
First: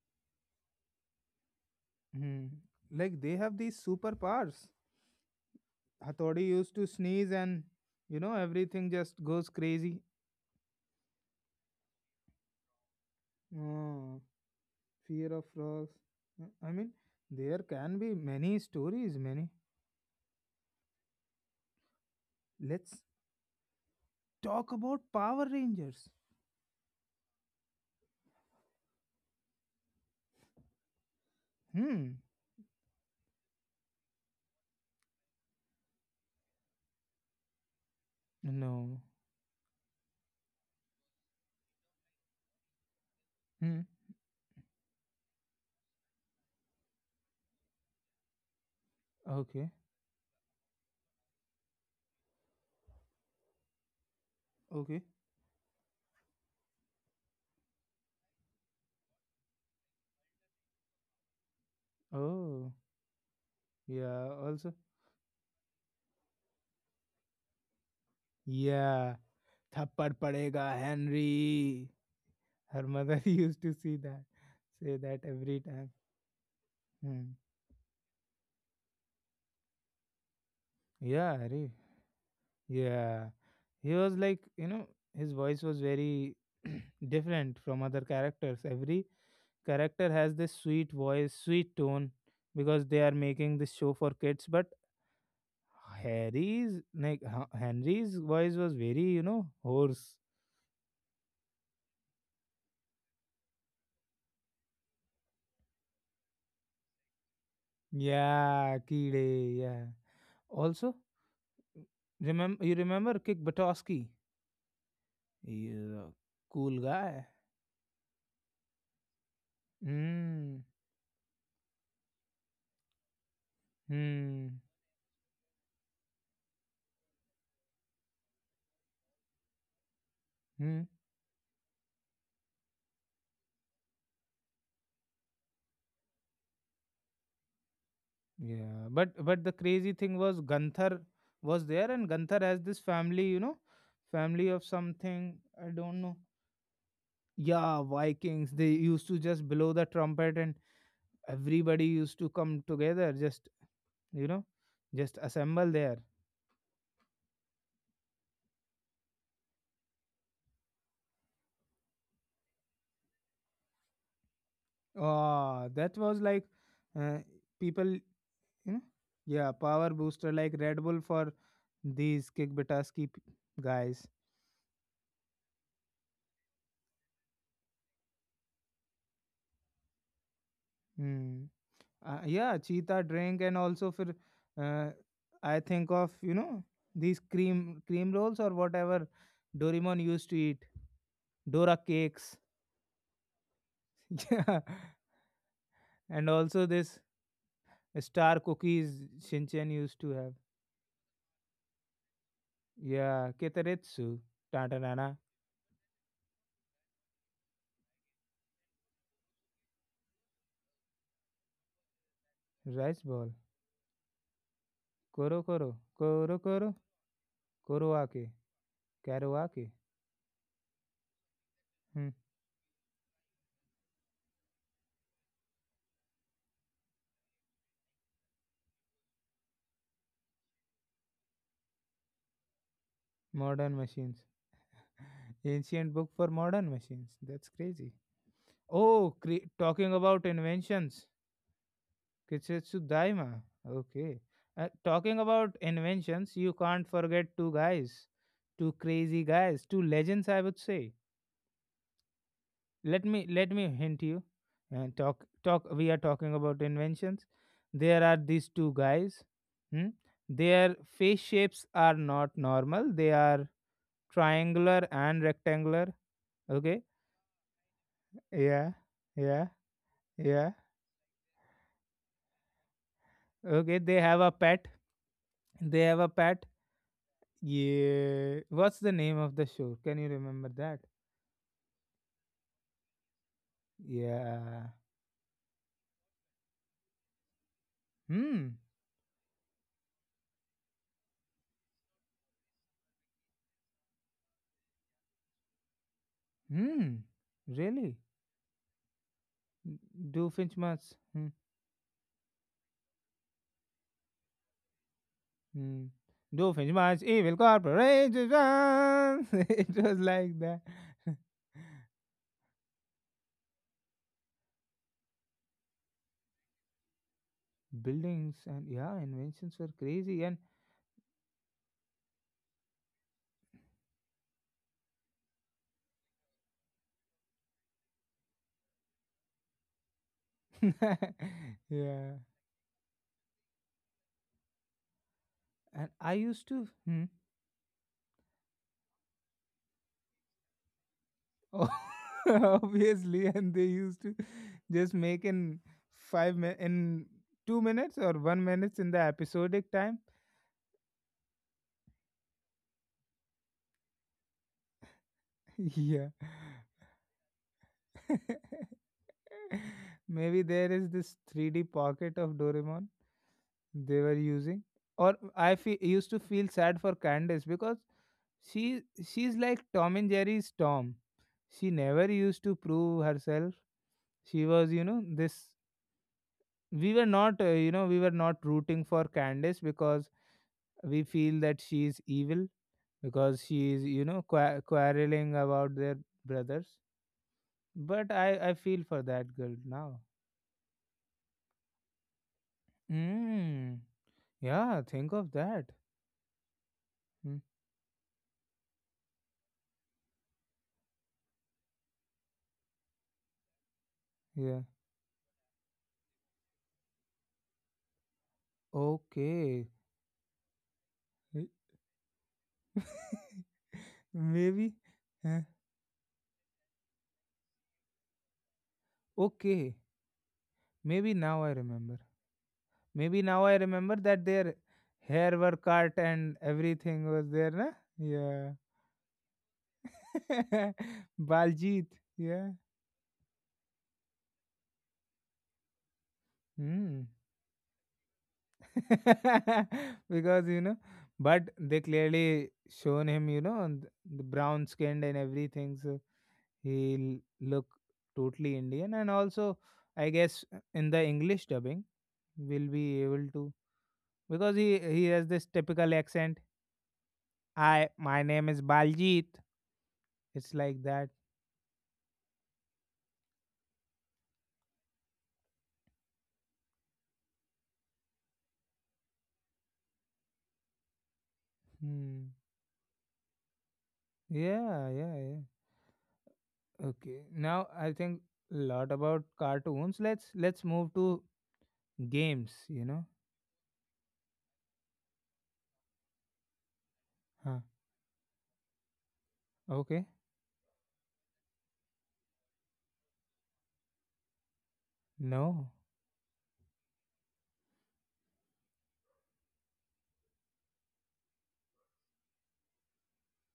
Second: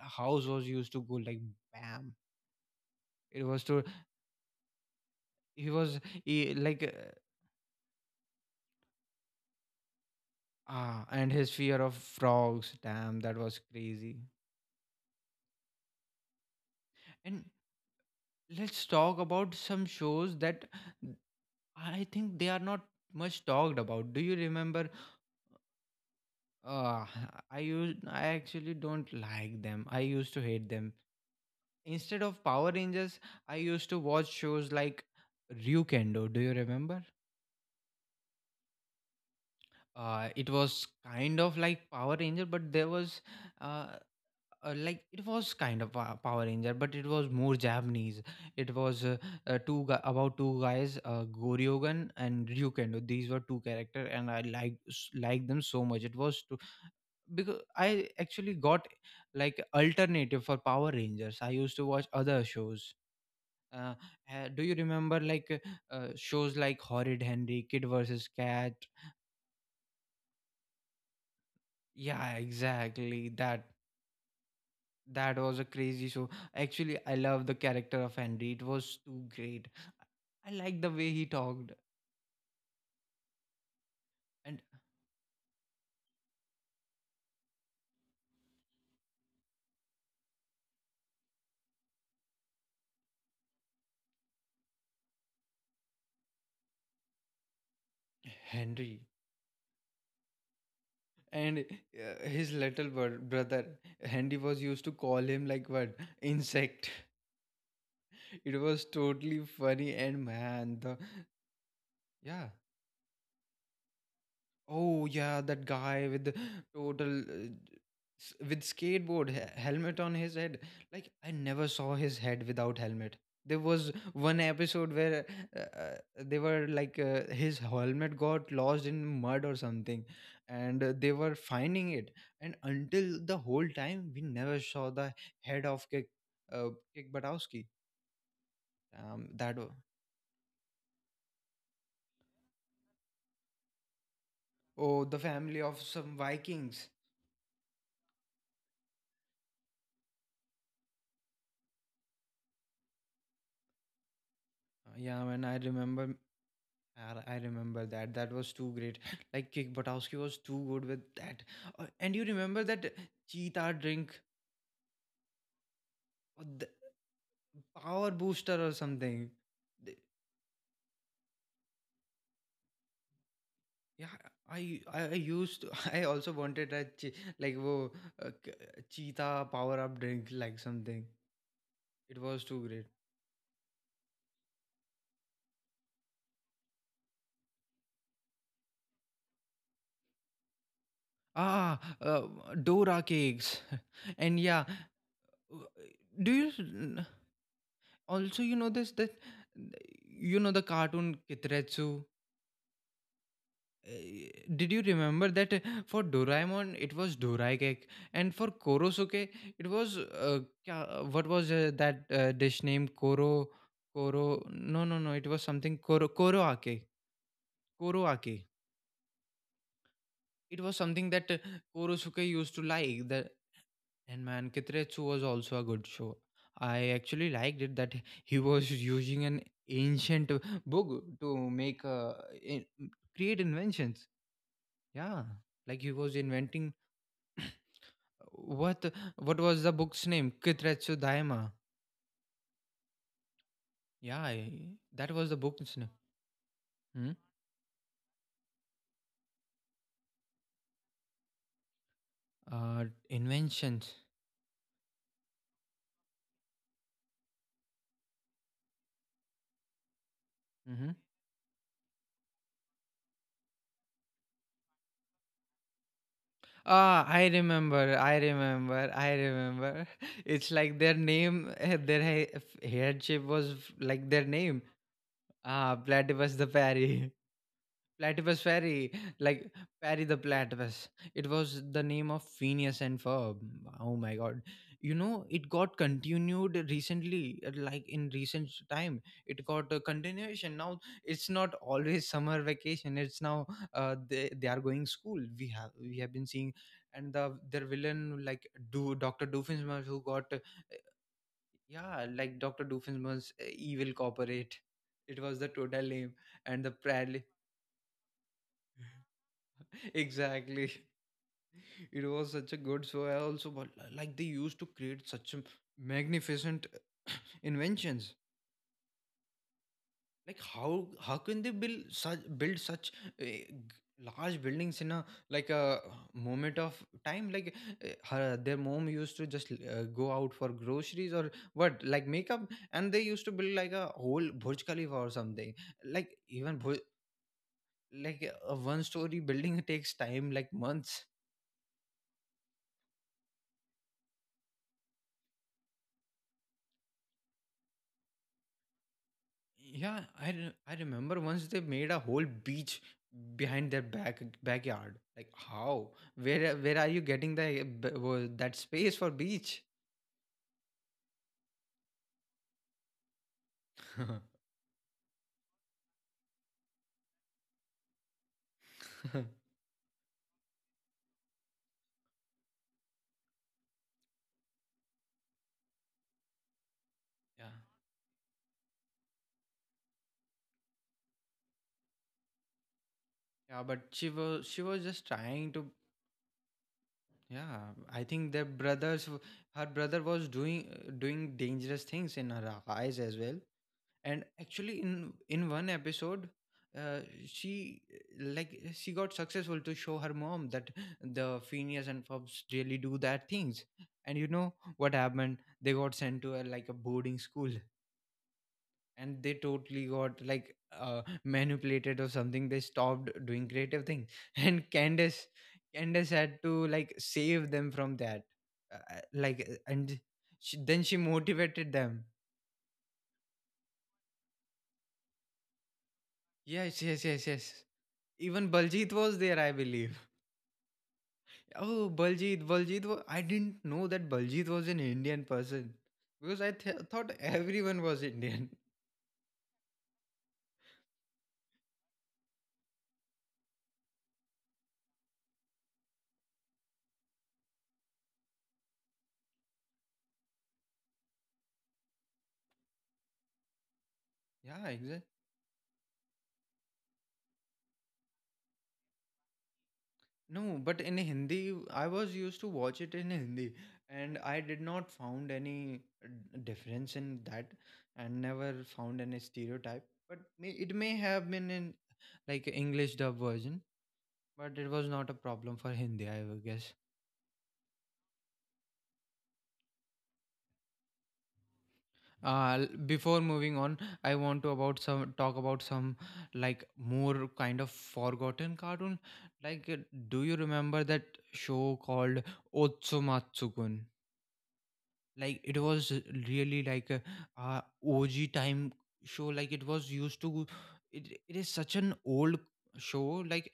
house was used to go like bam. Hmm. Like they It have was these to superpowers. he was Hathodi he, used like to sneeze and everything just goes crazy. And his fear of frogs. Damn, that was crazy. Oh, fear of frogs. I mean, And there can be many let's stories, talk many. about some shows that I think they are not Let's much talked about. Do you talk remember? about Power Rangers. Uh, I actually don't like them. I used to hate them. Hmm. Instead of Power Rangers, I used to watch shows like Ryukendo. Do you remember? No. It was kind of like Power Ranger, but there was Hmm. uh, like it was kind of Power Ranger, but it was more Japanese. It was Okay. About two guys, Goryogan and Ryukendo. These were two character, and I Okay. like them so much. It was to, because I actually got like alternative for Power Rangers. I used to watch other Oh. shows. Uh, Yeah. Do Also. you remember like shows like Horrid Henry, Kid versus Cat? Yeah. Thappad padega, Henry. Yeah, Her mother [laughs] exactly. used That to see that, say that that was every a time. crazy show. Actually, I Hmm. love the character of Henry. It was too great. I like the way he Yeah, Harry. talked Yeah, he was like, and his voice was very [clears throat] different from other characters. Every character has this sweet voice, sweet tone, because they are making this show for kids. But Harry's, like Henry's voice was Henry very, hoarse. and his little brother Henry was used to call him like what, insect. [laughs] It Yeah, was totally Kide, yeah. funny and man Also, the yeah. remember you remember Kick Batowski? Oh yeah, that He's guy a with the cool total guy. With skateboard helmet on his head. Hmm. Like I never saw his head without helmet. There was one Hmm. episode where they were like his helmet got lost in mud or something, and Hmm. They were finding it. And until the whole time, we never saw the head of Kick uh, Kick Buttowski. Yeah, but Um, but the that o- crazy thing was Ganthar was there, and Ganthar has this family, family of oh, the something family I of don't know. some Vikings. Yeah, Vikings. They used to just blow the trumpet, and everybody used to come together, just you know, just Yeah, man, I assemble there. remember I remember that. That was too great. [laughs] Like Kick Buttowski was too good with that. And you remember that cheetah drink Ah, that was like or the uh, people, power booster or know, something. yeah, power The- booster like Red Bull for these kick Butaski guys. Yeah, I I used to, [laughs] I also wanted a like wo uh, k- cheetah power up drink like something. Hmm. It was Yeah, too great. cheetah drink and also for uh, I think of these cream rolls or whatever Doraemon used to eat, Ah, Dora cakes, uh, Dora cakes. [laughs] [laughs] And yeah, yeah, w- and do you also this star also you know this cookies that Shinchan used to have. you know the cartoon Kitretsu? Yeah, Ketaretsu, Uh, did you Tantanana, remember that for Doraemon it was Dorai cake, and for Korosuke it was what was that dish name rice ball, Koro? No, it Koro was Koro, something Koro. Koro Koro, Koroake. Koroake, Koroake. Karoake, It was something that hmm. Korosuke used to like that. And man, Kitretsu was also a good show. I actually liked it that he was using an ancient book to make in, create Modern inventions. machines, Yeah, [laughs] like ancient he book was for modern inventing machines. That's crazy. [clears throat] What Oh, what was the talking book's about name? Kitretsu inventions. Daima. Kisetsu Daima. Okay. Yeah, I- that Talking was the about book's name. inventions, you can't Hmm? forget two guys, two crazy guys, two legends, I would say. Let me Inventions. hint you. And talk talk. We are talking about inventions. There are these two guys. Hmm? Their Mm-hmm. face shapes are not normal. They are triangular and rectangular. Okay. Ah, I remember. I Yeah. remember. I Yeah. remember. [laughs] It's Yeah. like their name, their headship was Okay. They like have their a name. pet. Ah, They have a Platypus pet the Fairy. [laughs] Yeah. Platypus What's the Fairy, name of like the show? Can Parry you the remember that? Platypus. It was the name of Phineas and Ferb. Oh my god. Yeah. You know, it got continued recently, like in recent Hmm. time. It got a continuation. Now it's not always summer vacation. It's now they are going school. We have been seeing. Hmm. And the their Really? villain like do Dr. Doofenshmirtz who Do got Finchmas. Hmm. yeah, like Dr. Doofenshmirtz evil corporate. It was the total Hmm. name. Do And the Finchmas Bradley. Evil Corporation. [laughs] It [laughs] was like that. Exactly. [laughs] It was such a good show, I also, but like they used to create such a magnificent [coughs] [clears throat] inventions. Buildings and yeah, inventions were crazy. And Like how can they build such uh, g- large buildings in a like a moment of time. Like their mom used to just go out for groceries [laughs] or what, like yeah. makeup, and they used to build like a whole burj khalifa or something. And I Like used even to. Hmm. like a one story building [laughs] takes time, like months. Oh, [laughs] obviously, and they used to just make in in 2 minutes or 1 minutes in the episodic time. I remember once they made a whole beach behind their backyard. Like how? [laughs] Yeah. Where are you getting the that [laughs] space for beach? Maybe there is this 3D pocket of Doraemon [laughs] they were yeah, using. Or I used to feel sad for Candace, because she she's like Tom and Jerry's Tom. She never used to prove herself. She was, this. Yeah. We were not rooting for Candace, because we feel that she is evil, because she is But she was, she was just quarreling trying to. about their brothers. Yeah, I But i think their i feel for brothers, that girl her now. brother was doing, doing dangerous things in her eyes as well. Mm, And actually yeah, think of in that. one episode, Mm, she like she got successful to show her mom that the Phineas and Fobs really do that things, and you know yeah. what happened, they got sent to a like a boarding school, and they Okay. totally got like [laughs] manipulated or something. They stopped doing creative things [laughs] Maybe, and eh, Candace had to like save them from that okay, and then she maybe now i motivated remember them. maybe now I remember that their hair were cut and Yes, everything yes, was yes, yes. there na. Yeah. Even Baljeet was there, I believe. [laughs] Baljit, Oh, Baljeet, yeah. Baljeet. I didn't know that Baljeet was an Indian person because I Hmm. thought everyone was Indian. [laughs] [laughs] Because, but they clearly shown him, you know, the brown skinned and everything, so he'll look totally Indian. And also, I guess in the English dubbing, we'll be able to, because Yeah, he exactly. he has this typical accent. I my name is Baljit. It's No, but like in that. Hindi, I was used to watch it in Hindi, and I did not found any difference in that, and never found any stereotype. But may, it may have been in Hmm. like English dub version, but it Yeah, was not a yeah, yeah. problem for Hindi, I guess. Okay. Now I think a lot about cartoons. Let's move to Games, uh you know? Before moving on, I want to about some, talk about some, like more Huh. kind of forgotten cartoon. Like Okay. do you remember that show called otsumatsukun? Like it No. was really like a, og time show. Like it was used to, it is such an old show. Like,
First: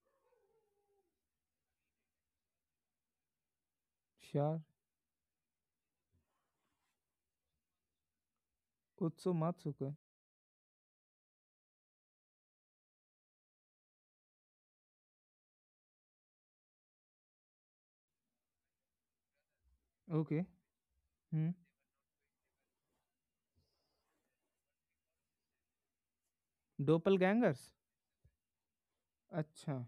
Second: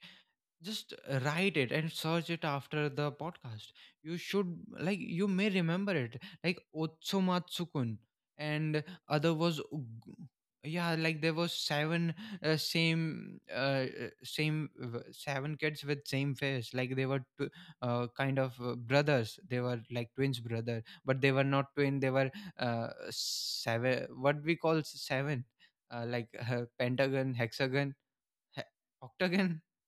just write it and search it after the podcast. You should, Sure. like you may remember it, like otsumatsukun. And other was Utsumatsuka. Yeah, like there was seven seven kids with same face. Like they were kind of brothers. They were like twins Okay. brother, but they were Hmm. not twin. They were seven, what we call seven, pentagon, Doppelgangers. hexagon, he- octagon. Acha.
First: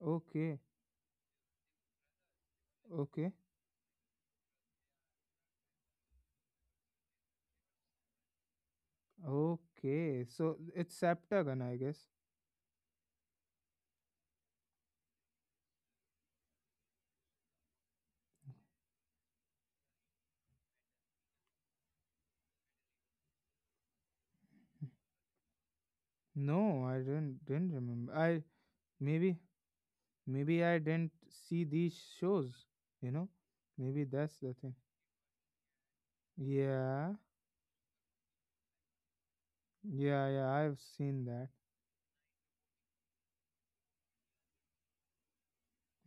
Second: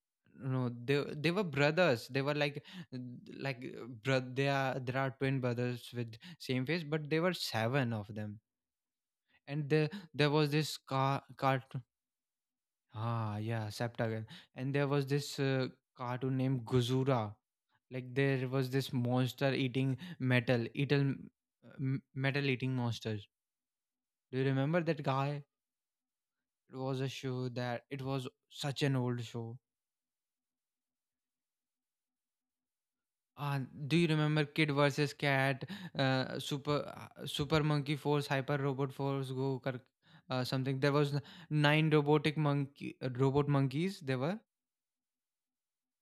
Okay. No, they, they were brothers. They were like Okay. like bro, they are, there are twin brothers with same face, but they were seven of them. And Okay. there was So this it's Septagon, I cartoon. guess. Ah yeah, septagon. And there was this cartoon named guzura. Like there was this monster eating, metal eating, metal eating monsters. Do you remember that guy? It No, I was a didn't show didn't that it remember. was I such an old maybe show. maybe I didn't see these shows, you know? Uh, do Maybe you that's remember the Kid thing. versus Cat, Yeah. Super Monkey Force, Hyper Robot Force, Go Kar, Yeah, yeah, I've something? There was seen that. nine robotic monkey robot monkeys. There were.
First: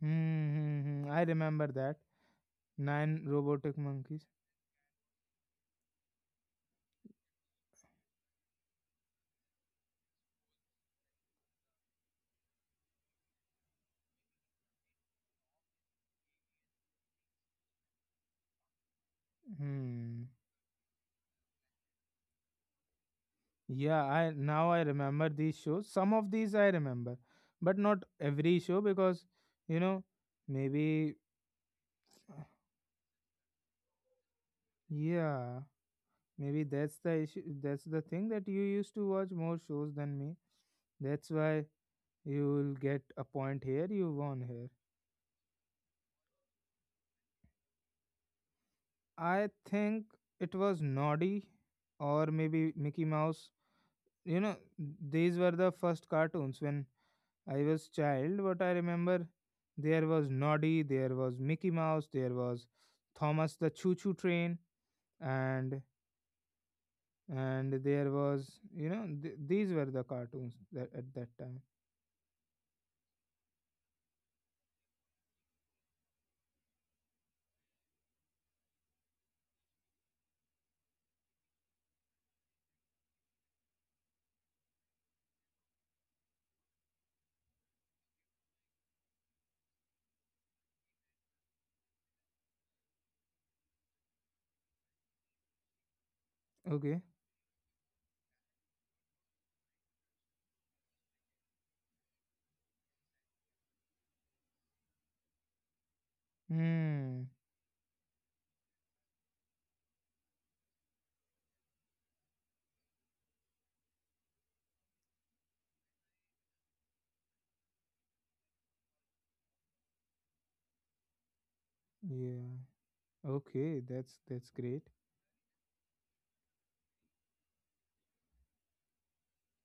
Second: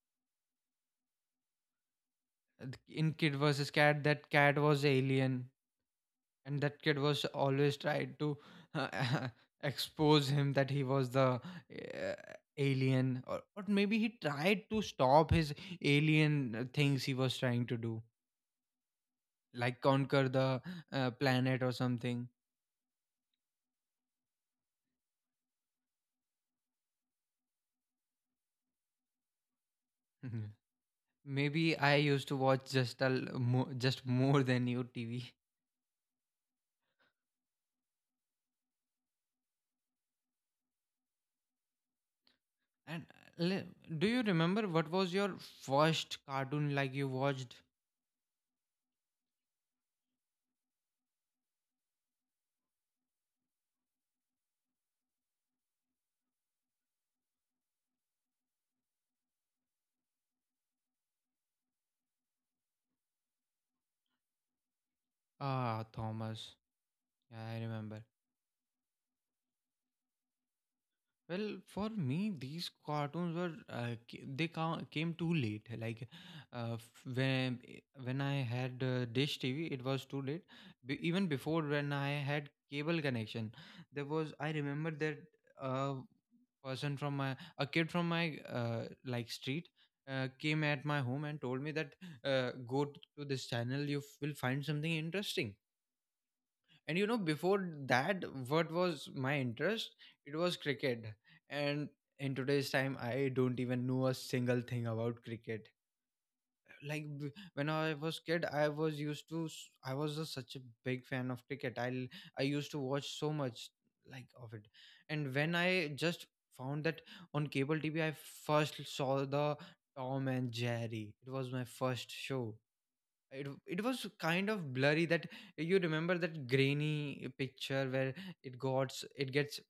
Hmm, hmm, hmm. I remember that. Uh, in Nine Kid versus robotic Cat. That monkeys. cat was alien, and that kid was always tried to uh, [laughs] expose him that he was the alien, or maybe he tried to stop his alien things he was trying to do, like conquer Hmm. the planet or something. Yeah, I now I remember these shows. Some of these I remember, but not every show, because you know [laughs] maybe Maybe I used to watch just a just more [laughs] than you TV. yeah, maybe that's the issue. That's the thing, that you used to watch more shows than me. That's why you will And get a uh, le- point here. do You you won remember here. what was your first cartoon like you watched? I think it was Noddy or maybe Mickey Mouse. You know, these were the first cartoons when I was child, but I remember there was Noddy, there was Mickey Mouse, there was Thomas the Choo Choo Train, Ah, and Thomas. Yeah, I and remember. there was, these were the cartoons that at that Well, time. for me, these cartoons were they came too late. Like uh, f- when when I had Dish TV, it was too late. Even before, when I had cable connection, there was, I remember that uh, person from my, a kid from my like street came at my home and told me that to this channel, you will find something interesting. And Okay. you know before that what was my interest? It was cricket. And in today's time, I don't even know a single thing about cricket. Like Hmm. when I was kid, I was used to I was a, such a big fan of cricket. I used to watch so much, like of it. And when I just found that on cable TV, I first saw the Tom and Jerry. It was my first show. Yeah. It Okay. was That's kind that's of great. blurry. That, you remember that grainy picture where it got, it gets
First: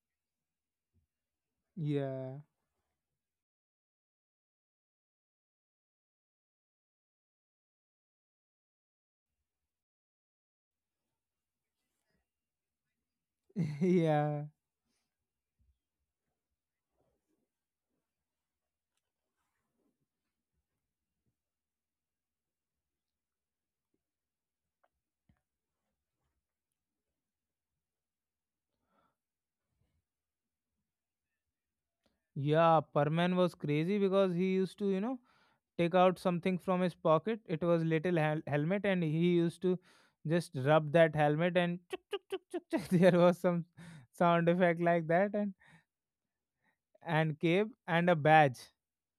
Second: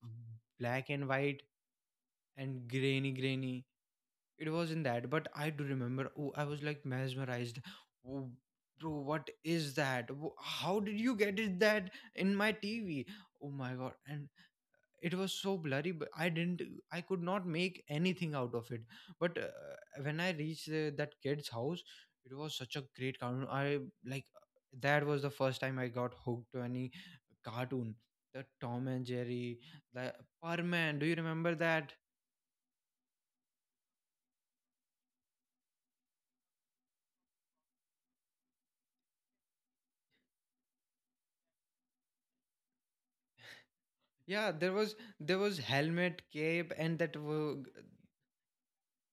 black and white Yeah. and grainy, grainy. It was in that, but I do remember, oh, I was like mesmerized. Oh, bro, what is that? How did you get it that in my TV? Oh my [laughs] god. And Yeah. it was so blurry, but I didn't, I could not make anything out of it. But when I reached that kid's house, it was such a great cartoon. I Like, that was the first time I got hooked to any cartoon. The Tom and Jerry. The Parman. Do you remember that? Yeah. Perman was crazy because he used to, take out something from his pocket. It was little helmet, and he used to just rub that helmet, and chuk, chuk, chuk, chuk, chuk. [laughs] There was some sound Yeah, there effect was, like that, there and was helmet, cape, and that and were, cape and a badge.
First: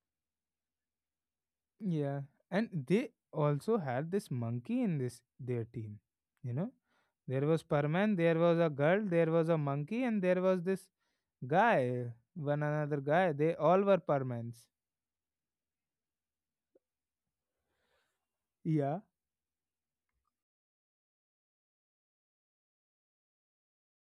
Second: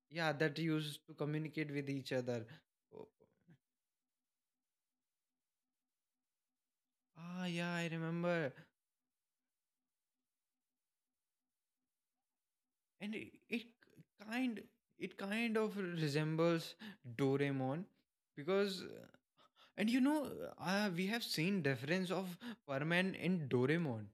yeah, that used to communicate with each Yeah, other. and Oh, they also had this monkey in this their team. You know, ah there was yeah, I Parman, there remember. was a girl, there was a monkey, and there was this guy, one another And it, guy. They it all were kind, Parmans. it kind of resembles Doraemon because Yeah, and you know we have seen reference of Perman in Doraemon,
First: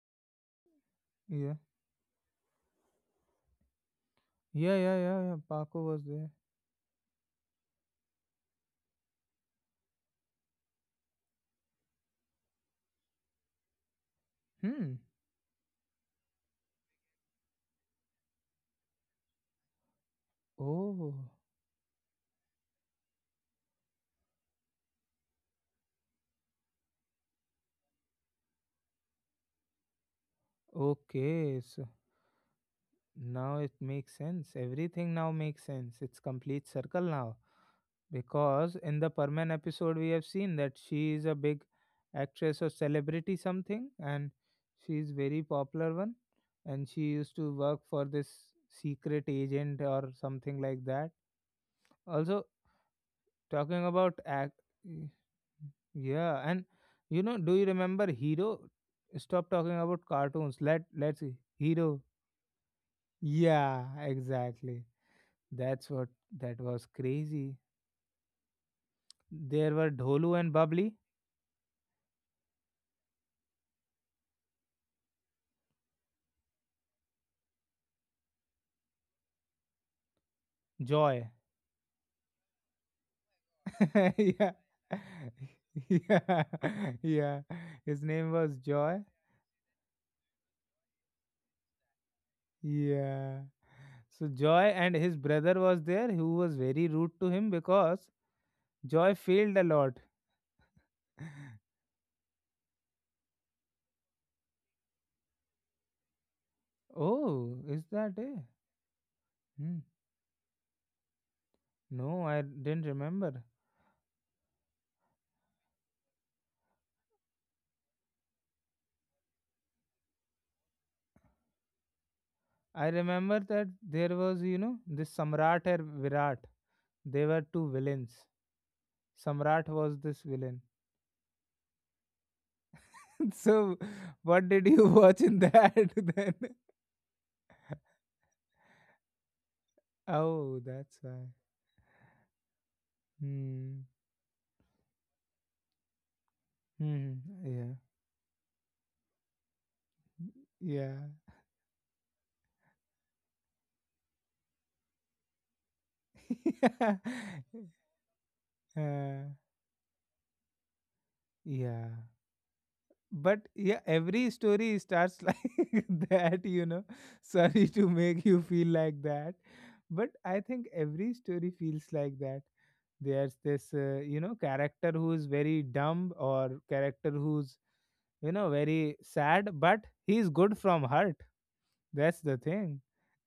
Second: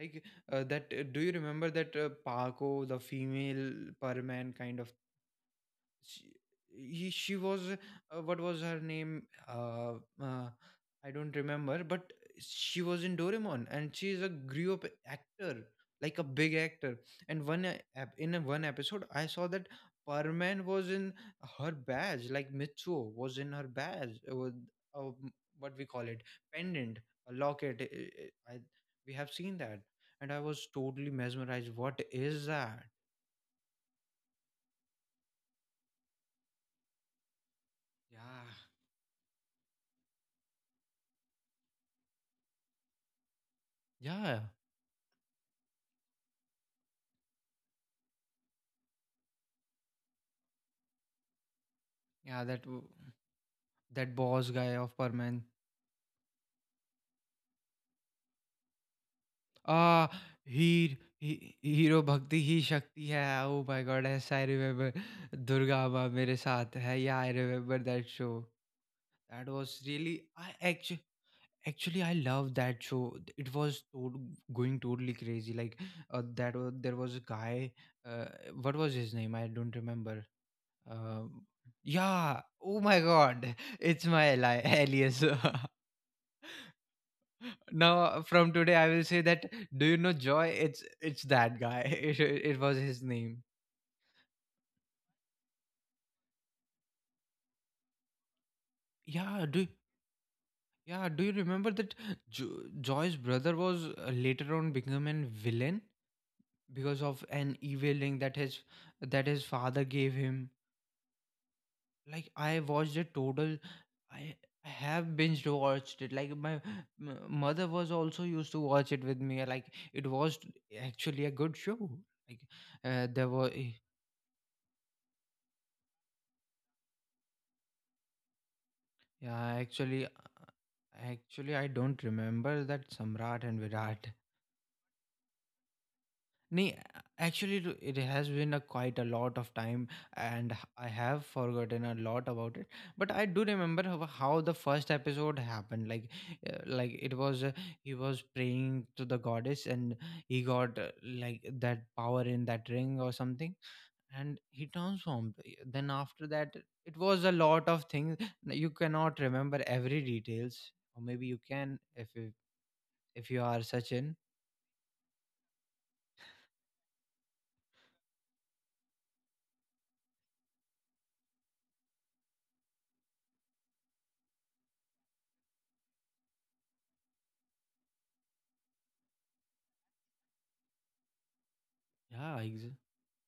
like that do you yeah, remember that Paco the female Perman yeah, kind of, yeah, yeah, yeah. Paco was she, there. She was what was her name? uh, uh, I don't remember, but she was in Doraemon, and she is a grew up Hmm. actor, like a big actor. And one in a one episode I saw that Parman was in Oh. her badge, like mitsuo was in her badge with uh, what we call it, pendant, a locket, I, we have seen that, and I was totally Okay, mesmerized. so What is that? now it makes sense. Everything now makes sense. It's complete circle now. Yeah. Because in the Perman episode, we have seen that she is a big actress or celebrity something, and yeah she is very popular one. And she used to work for this secret agent or something like that. yeah, Also, that, talking that about boss guy of Perman. yeah, and, do you remember Hero? Stop talking about Ah, cartoons. Let let's see. he hero Hero. bhakti ही शक्ति है. Oh my Yeah, God, yes, I exactly. remember. Durga That's Ma what, मेरे that साथ was है. Yeah, I crazy. remember that show. That There was were really. Dholu I and Bubbly. actually. Actually, I love that show. It was going totally crazy. Like there was a guy. Uh, what was his name? I don't remember. Joy. Um yeah. Oh my God, [laughs] it's [laughs] my Yeah. Alias. [laughs] [laughs] Yeah. Yeah. His Now, name from was today, I Joy. will say that. Do you know Joy? It's that guy. [laughs] It was his name. Yeah. So Joy and his brother was there, who was very rude to him, because Joy Yeah. failed a Do lot. Yeah. Do you remember that Joy's brother was later on become a villain because of an Oh, is evil link that that it? his, that his Hmm. father gave him. No, Like I I didn't watched a remember. total. I I have binged watched it. Like my mother was also used to watch it with me. Like it was actually a good show. Like I there remember was. that there was, this Samrat and Virat. They were two villains. Yeah, Samrat was actually, this villain. actually, I don't remember that [laughs] Samrat and So, Virat. what did you [laughs] watch in that [laughs] then? Nee, actually, it has been a quite a lot of time, and Oh, I that's have why. forgotten a lot about it. But I do remember Hmm. how the first episode happened. Like Hmm. it was Yeah. he was praying to the goddess, and he got Yeah. like that power in that ring or something, and he transformed. Then after that, it was a [laughs] lot of things. You cannot Yeah. Remember every details, or maybe you can Yeah. if you, if But you are yeah, Sachin. every story starts [laughs] like that. Sorry to make you feel like that, but I think every story feels like that. There's this character who's very dumb, or character who's, very sad, but he's good from heart. That's the Yeah, exa- thing.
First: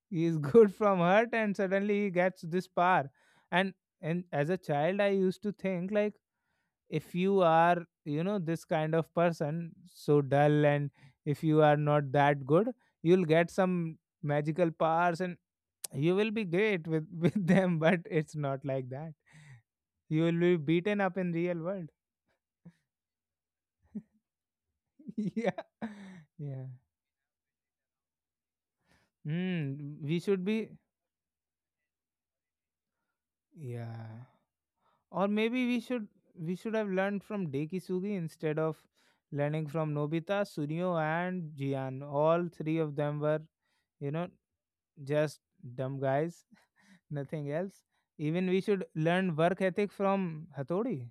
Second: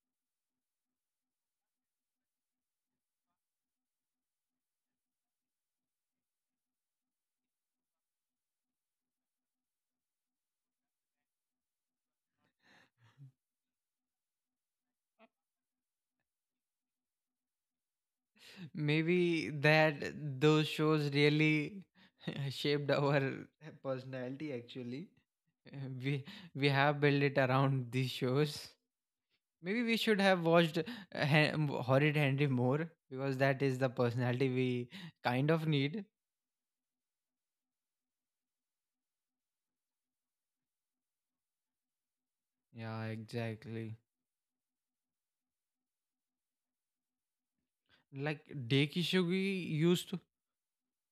He's [laughs] good from heart, and suddenly he gets this power. And as a child, I used to think like, if you are, this kind of person, so dull, and if you are not that good, you'll get some magical powers, and you will be great with [laughs] with them, but it's not like that. Maybe You will that be those beaten shows up in real really world. [laughs] shaped our personality actually. [laughs] Yeah, Uh, we yeah. we have built it around these shows. Maybe we Mm, we should should have be. watched horrid henry more, because that is the Yeah, personality we or kind maybe of we need. should we should have learned from Dekisugi, instead of learning from Nobita, Sunio and Jian. All three of Yeah, them were, exactly. you know just dumb guys. [laughs] Nothing else. Like Even we should learn work Dekisugi ethic used to, from Hathodi.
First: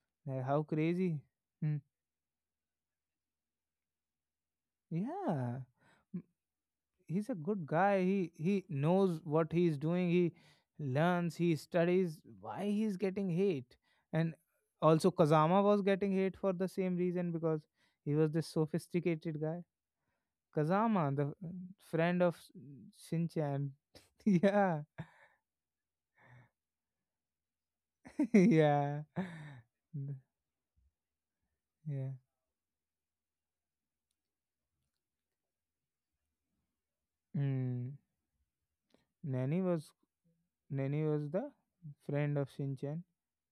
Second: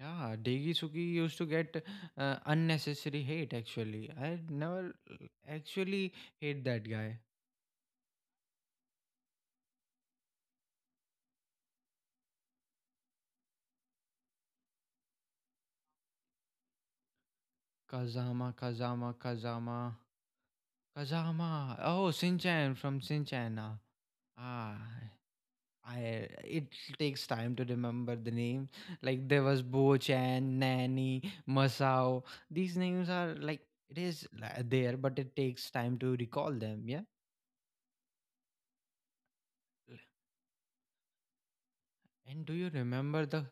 yeah, Like, how Dekisugi crazy. used to Hmm. get unnecessary hate actually. I never Yeah. actually M- hate that guy. He's a good guy. He knows what he's doing. He learns, he studies, why he's getting hate. And also Kazama was getting hate for the same reason, because he was this Kazama, Kazama, sophisticated guy. Kazama, Kazama, the Kazama. Oh, friend of Sinchan from Sinchan. Shinchan. [laughs] Yeah. ah, it takes time to remember the [laughs] name. Yeah. Like there was Bo-chan, Nanny, Yeah. Masao. These names are like, there, but it takes time to recall them. Yeah. Mm, Nani was Nani was the friend And of do you Shinchan. remember the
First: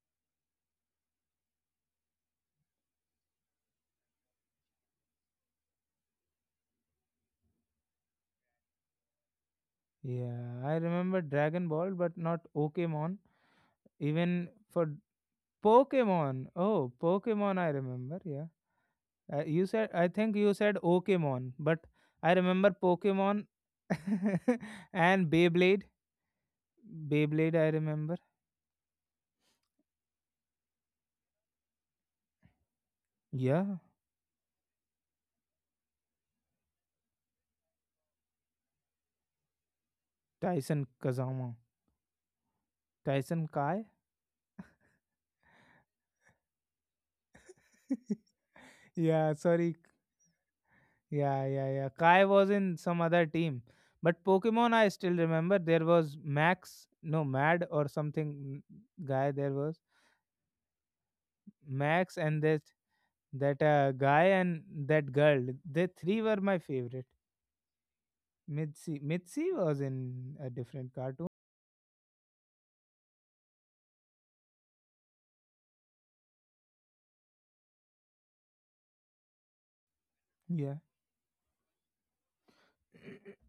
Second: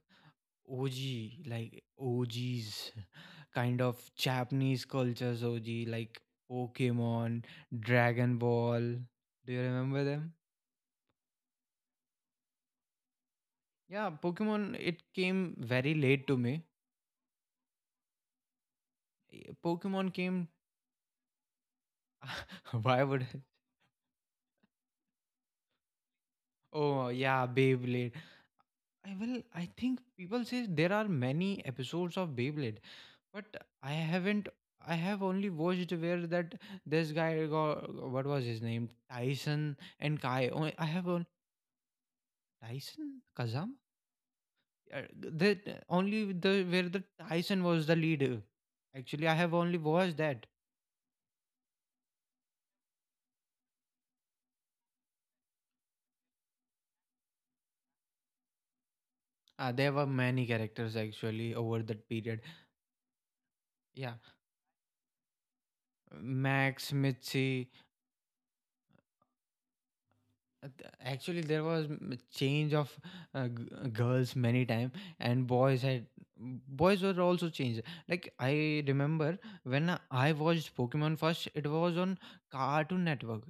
OG, like OGs, [laughs] kind of Japanese cultures OG, like Pokemon, Dragon Ball. Do you remember them? Yeah, I remember Dragon Ball, but not Pokemon. Yeah, Even Pokemon, for it came very late to Pokemon, me. oh Pokemon, I remember. Yeah, you said, I Pokemon think came, you said Pokemon, but I remember [laughs] why would I? Pokemon [laughs] and Beyblade. Oh, yeah, Beyblade, I Beyblade. remember. I think people say there are many episodes of Beyblade, but Yeah, I haven't. I have only watched where that this guy got what was his name Tyson and Kai. Only- Tyson I have Kazama, Tyson Tyson Kazam? Kai. The Tyson was the lead. [laughs] Actually, Yeah, I have sorry. only watched that. Yeah, yeah, yeah. Kai was in some other team. But Pokemon, I still remember there was Max, no, Mad or something, guy there was. There were many characters actually over that Max period. and that Yeah, guy and that girl. They three were my Max, favorite. Mitzi. Mitzi. Mitzi was in a different cartoon. Actually, there was change of girls many time, and boys were also changed. Like I remember when I watched Yeah. Pokemon first, it was on Cartoon [coughs] Network.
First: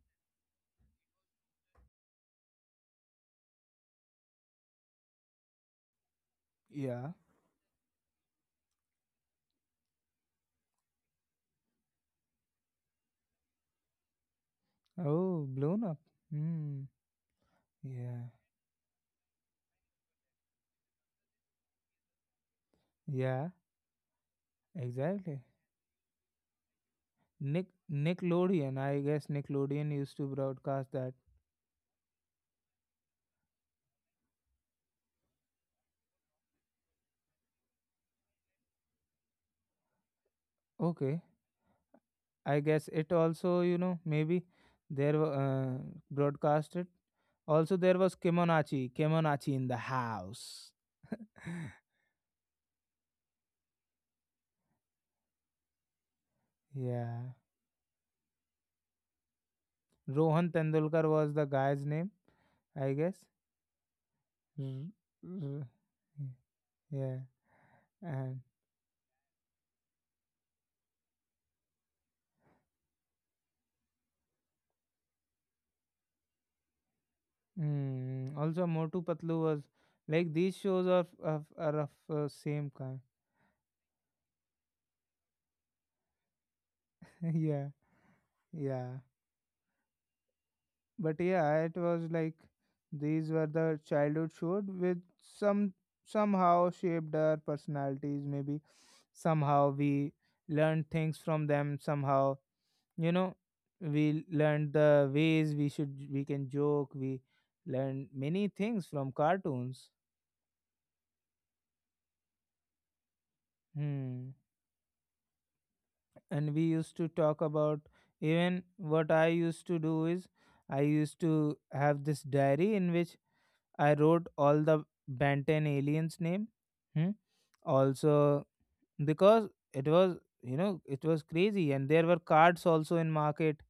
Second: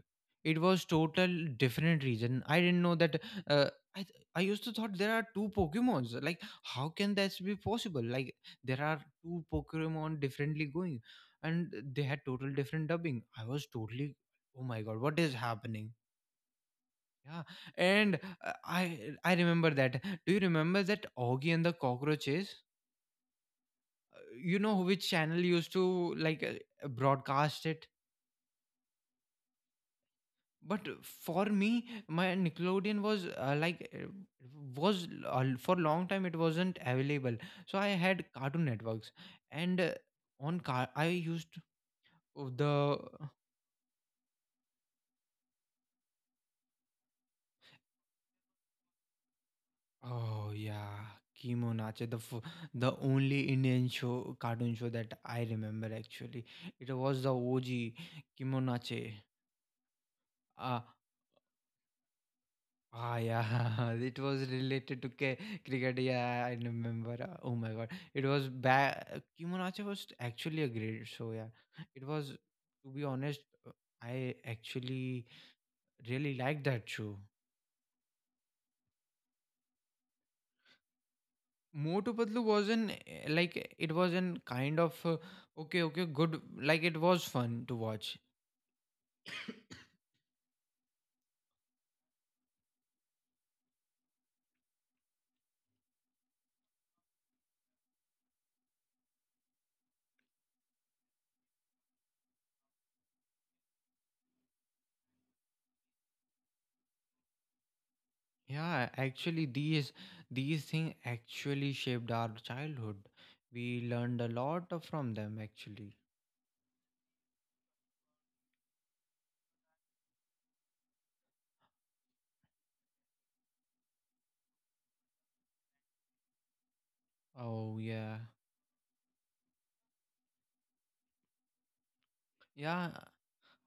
It was total different region. I didn't know that. Uh, I used to thought there are two Pokemons. Like how Yeah. can that be possible? Like there are two Pokemon differently going, and they had total different dubbing. I was totally, oh my god, what is Oh, blown happening? up. Hmm. Yeah, and Yeah. I remember that. Do you remember that Augie and the Cockroaches? Yeah. You know which Exactly. channel used to broadcast Nick it. Nickelodeon. I guess Nickelodeon used to But broadcast that. for me, my Nickelodeon was for long time it wasn't available. So I had Cartoon Networks, and on car I Okay. used I guess the it also, maybe there were broadcasted. Also, there was Kemonachi, Kemonachi in the Oh house. yeah, [laughs] Kimo Nacho, the only Indian show cartoon show that I remember actually. It was Yeah, the OG Kimo Nacho. Rohan Uh, Tendulkar was the guy's name, I guess. yeah, [laughs] it was R- related to r- cricket. Yeah, I yeah, remember. Oh my God, it and was bad. Kimo Nacho was actually a great show. Yeah, it was. To be honest, uh, I actually really liked that show. Also Motu Patlu was like these shows are of, are of Motu uh, Patlu same wasn't kind. Like it was an kind of okay, okay, good. Like it was [laughs] fun Yeah, to watch. yeah. But yeah, it was like these were the childhood shows which somehow shaped our personalities, maybe somehow we learned things from them somehow. you know we learned the ways we can joke. We learned many things Yeah, from actually, cartoons. these things actually shaped our childhood. We learned a Hmm. lot of- from them actually. And we used to talk about, even what I used to do is, I used to have this diary in which I wrote all the Ben aliens name. Hmm? Oh yeah, Also, because it was, it was crazy, and there were cards yeah, also in market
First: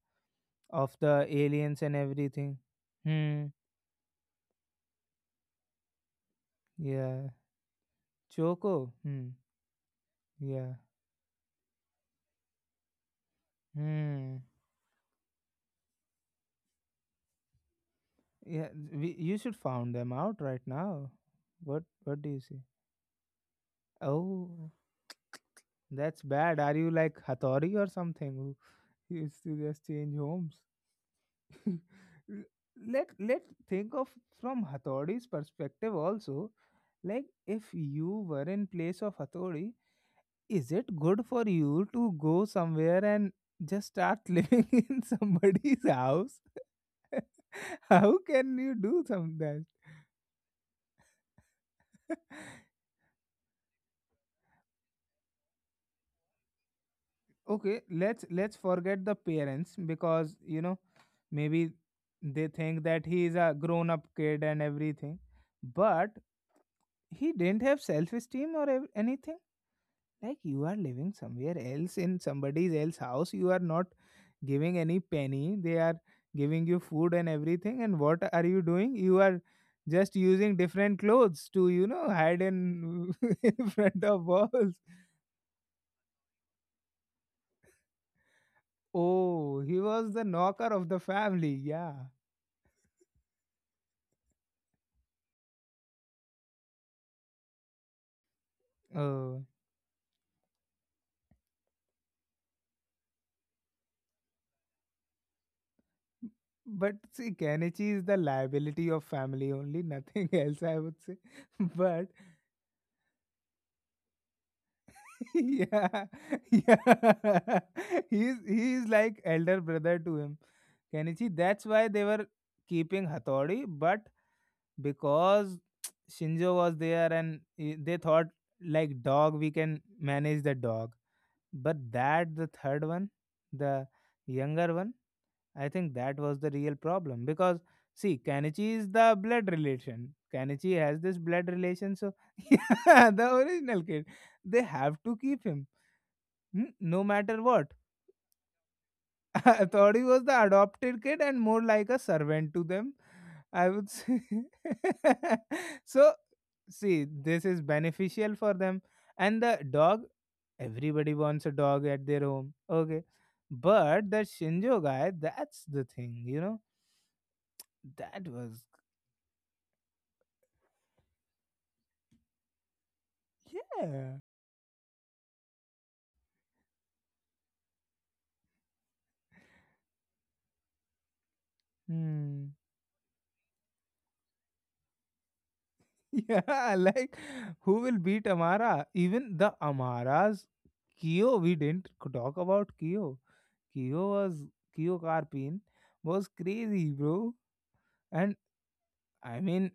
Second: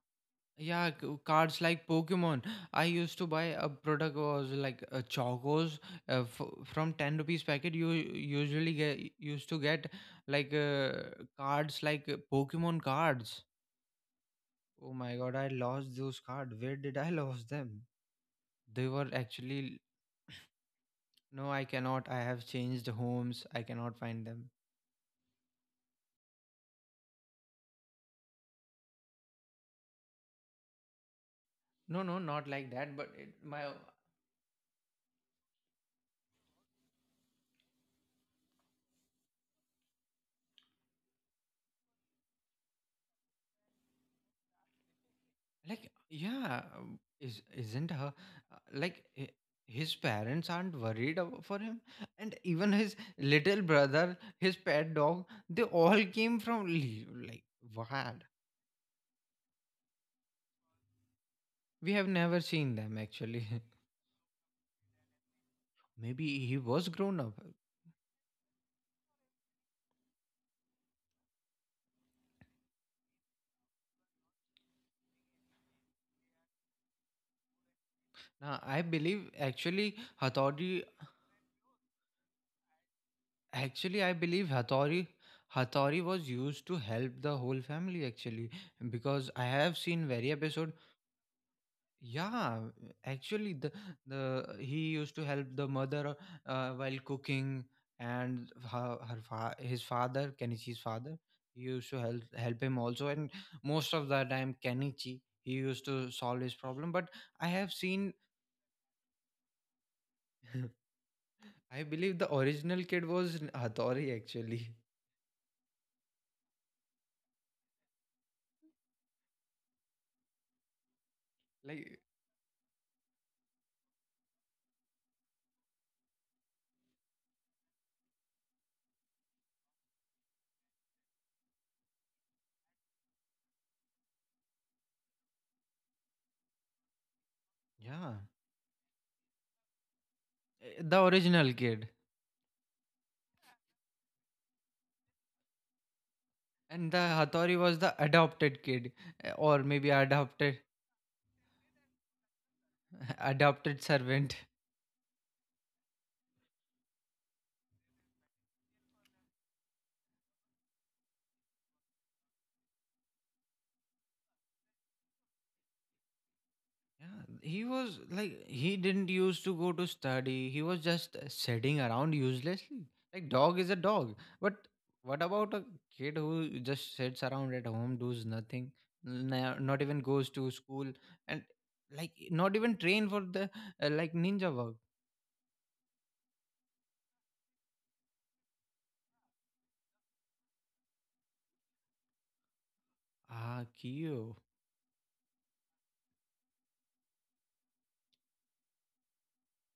yeah. of the Cards aliens like and Pokemon. everything. I used to buy Hmm. a product was like a Chocos from ten Yeah. rupees packet. You usually Choco. get Hmm. used to get like Yeah. uh, cards Pokemon cards. Hmm. Oh my god, I lost those cards. Where did I [laughs] lost them? Yeah. They were You should actually found them out right now. No, I What cannot. I What do you have say? changed homes. I cannot find them. Oh, that's bad. Are you like Hathori or something? [laughs] Who used to just change homes? [laughs] No, no, not like that. let But it, let my think of from Hathaudi's perspective also. Like, if you were in place of Hathodi, is it good for you to go somewhere and just start living [laughs] in somebody's like house? yeah, is [laughs] isn't her How uh, can you like do hi- some that? his parents aren't worried for him, and [laughs] even his little brother, his pet dog, they all came from like Okay, what? let's forget the parents because, you know, maybe We have never they seen think them that he is actually. a grown up kid and everything, [laughs] but Maybe he was grown he up. didn't have self esteem or anything. Like, you are living somewhere else in somebody else's house. You are not giving any penny. They are giving you food and everything. And what are Now, you I doing? You believe are actually just using Hathauti different clothes to, you know, hide in [laughs] in Actually, front I of believe walls. Hatori was used to help the whole family actually because I Oh, have he seen was very the episode. knocker of the family, yeah. Yeah, actually the he used to help the mother while cooking, and Oh, his father Kenichi's father, he used to help him also, and most of the time Kenichi he used to solve his problem, but but see, I have Kenichi is seen. the liability of family, only nothing [laughs] else, I [laughs] would say. [laughs] I But believe the original kid was Hatori actually, [laughs] yeah, [laughs] yeah. [laughs] He's like elder brother to him. Kenichi. That's why like they were keeping Hattori, but because [tsk] Shinjo was there, and they thought, like, dog, we can manage the dog. But that, the third one, the younger one, I think that was the real problem. Because yeah, see, Kanichi is the blood relation. Kanichi the has this blood original kid, relation, so [laughs] yeah, the original kid. They have to keep him. Hmm, and the no matter hatori what. was the adopted kid, [laughs] or I maybe thought he was the adopted. adopted kid and more like a servant to them, [laughs] I Adopted would say. servant. [laughs] So, see, this is beneficial for them. And the dog, everybody wants a dog at their home. Okay. But that Shinjo guy, that's the thing, you know? Yeah, he was That like was, he didn't used to go to study. He was just sitting around uselessly, like dog is a dog, yeah. but what about a kid who just sits around at home, does nothing, not even goes to school, and like Hmm. not [laughs] even train for the like ninja work. Yeah, like, who will beat Amara? Even the Amara's Kyo, we didn't talk about Kyo. Kyo Kiyo. was Kyo Carpine was crazy, bro. And I mean,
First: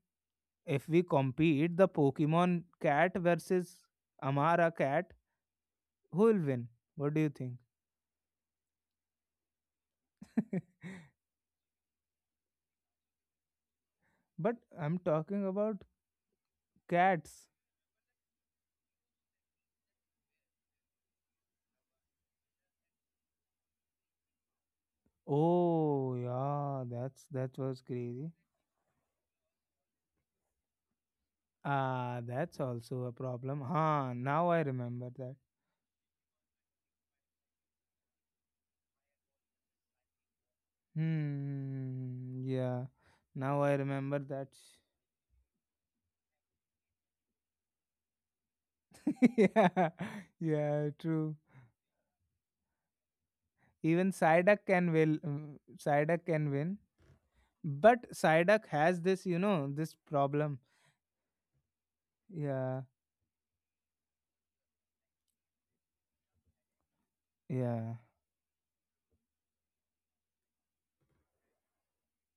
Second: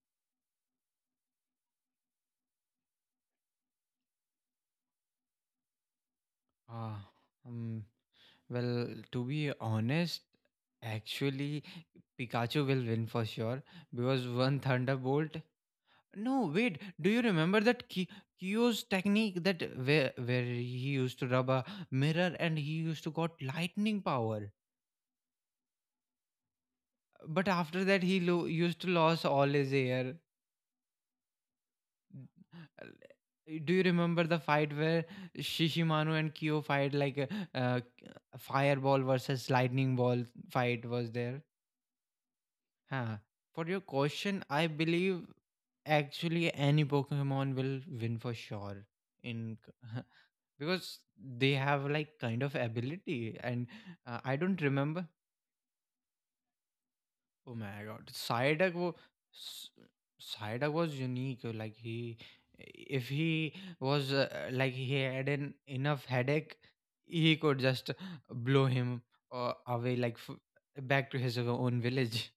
if we compete the Pokemon cat versus Amara cat, who will win? ah What do you think? um, Well, to be honest, [laughs] actually, Pikachu will win for sure because But one I'm Thunderbolt. talking about No, wait. Do you cats. remember that Kyo's technique that where he used to rub a mirror and he used to got lightning power? Oh yeah, But that was after that, he crazy. Used to lose all his hair. Ah, that's Uh, also a problem. Do you Huh, remember the now I fight where remember that. Shishimanu and Kyo fight like a, a fireball versus lightning ball fight was there? Hmm, yeah. Huh. Now For I your remember question, that. I believe actually any Pokemon will win for sure [laughs] in Yeah, c- [laughs] yeah, because true. they have like kind of ability and Even I don't remember. Psyduck can win, Oh my god, but Psyduck has this, this problem. Psyduck was unique. Like he, Yeah, if he was like he had an enough headache, he could just yeah, blow him away like back to his own village.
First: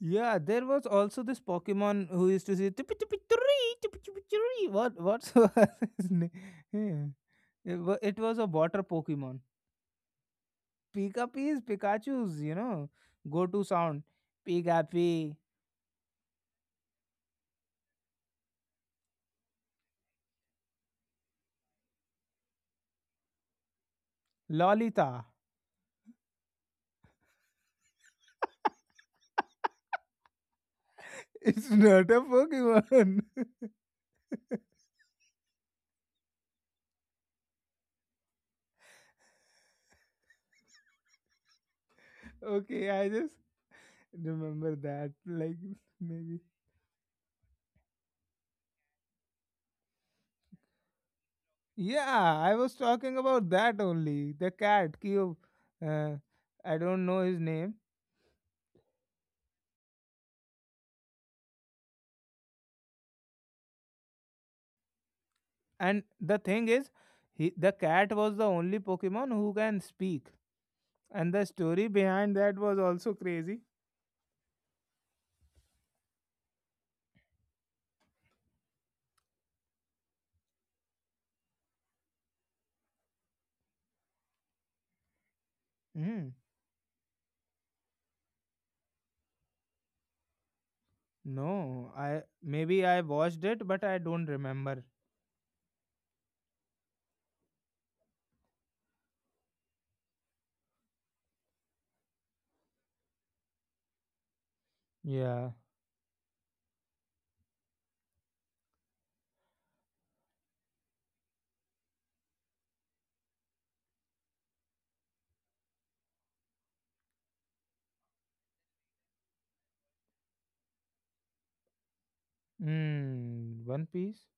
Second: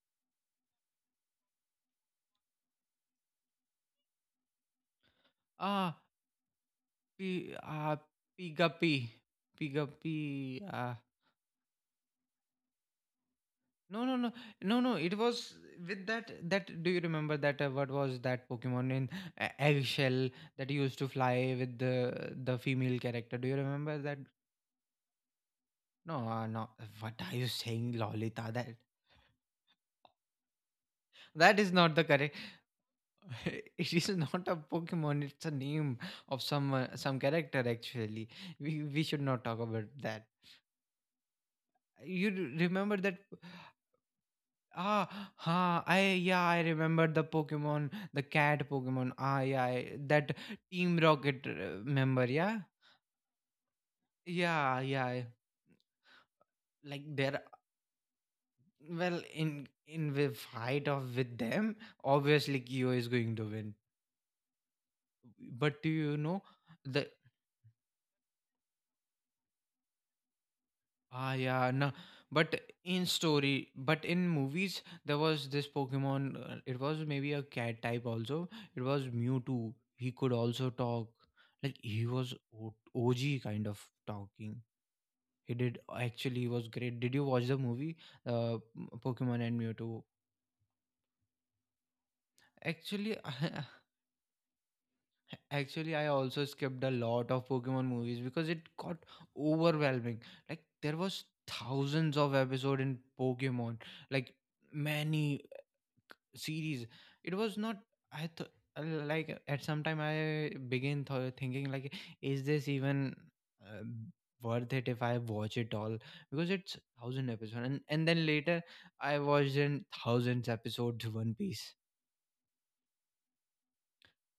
yeah. There was also this Pokemon who used to say, "Tupi, tupi, turri, tupi, tupi, turri." What's [laughs] Ah, his name? Yeah. P It was a water Pigapi. Pokemon. Pigapi uh Pikapi is Pikachu's, you know, go-to no, sound. no, no, no, no, it Pikapi, was with that, do you remember that what was that Pokemon in eggshell that used to fly with the female character? Do you remember that? Lolita. No, no. What are you saying, Lolita? That [laughs] that It's is not the not a correct. Pokemon. [laughs] It is not a [laughs] Pokemon. It's a name of some character. Actually, we should not talk about that. You r- Okay, remember I that just remember that. Ah, Like maybe. I remember the Pokemon, the cat Pokemon. Ah, yeah, I- that Team Rocket member. Yeah, I Yeah, was talking about that only. The yeah, cat, yeah. Kyo, uh, I Like don't know his there, name. well, in the fight of with them, obviously Kyo is going to win. But do And you the know thing is, the he the cat was the only Pokemon who can speak. Ah, And the yeah, no. story behind But that was in also story, crazy. but in movies, there was this Pokemon. It was maybe a cat type also. It was Mewtwo. He could also talk. Like he was OG kind of talking. He did Hmm. actually he was great. Did you watch the movie, Pokemon and Mewtwo? No, I maybe I Actually, watched it, but I don't remember. [laughs] actually, I also skipped a lot of Pokemon movies because it got overwhelming. Like there was thousands of episode in Pokemon. Like many Yeah. series, it was not. I thought Like at some time, I begin thinking like is this even uh, worth it if I watch it all because it's thousand episode, and then later I watched in thousands episodes [laughs] one piece. Hmm. One Piece.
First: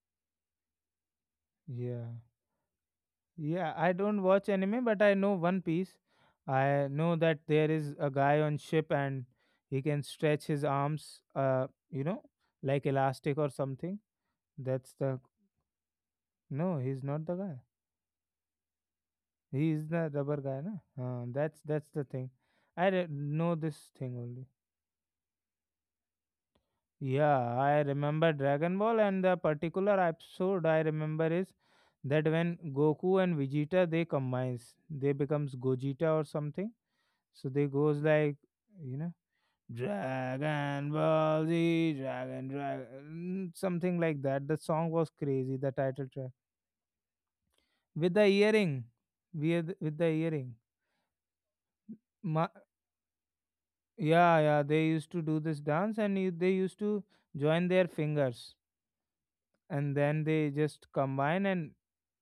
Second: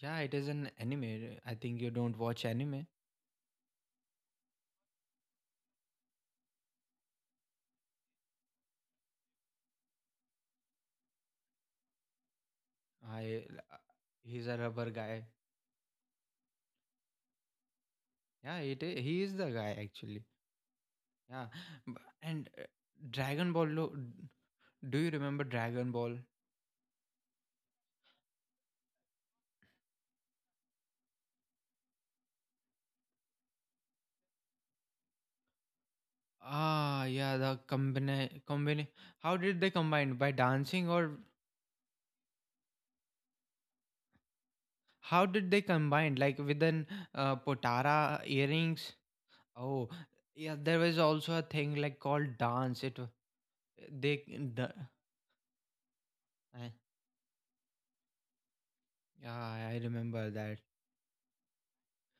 Yeah, it is an anime. I think you Yeah. don't watch anime. Yeah, I don't watch anime, but I know One Piece. I know that there is a guy on ship, and he can stretch his arms, you know, like elastic I or something. He's a rubber That's the guy. No, he's not the guy. Yeah, it is, he is the He guy is the actually. rubber guy, na? Yeah That's the B- thing. and dragon Know ball this lo- thing only. Do you remember dragon ball? Yeah, I remember Dragon Ball, and the particular episode I remember is that when Goku and Vegeta they combines, they becomes Gogeta or something. Ah, yeah, So the they goes like, combine. you know, How did they combine, by Dragon dancing, or Ball Z, Dragon, something like that. The song was how did crazy. they The title combine track like with an with potara the earring, earrings? with Oh, the earring. yeah, there was also a thing like called Ma- dance. It wa- they yeah, yeah. the They used to do this dance, and they I, used to join their fingers, Yeah, I and then remember they that. just combine, and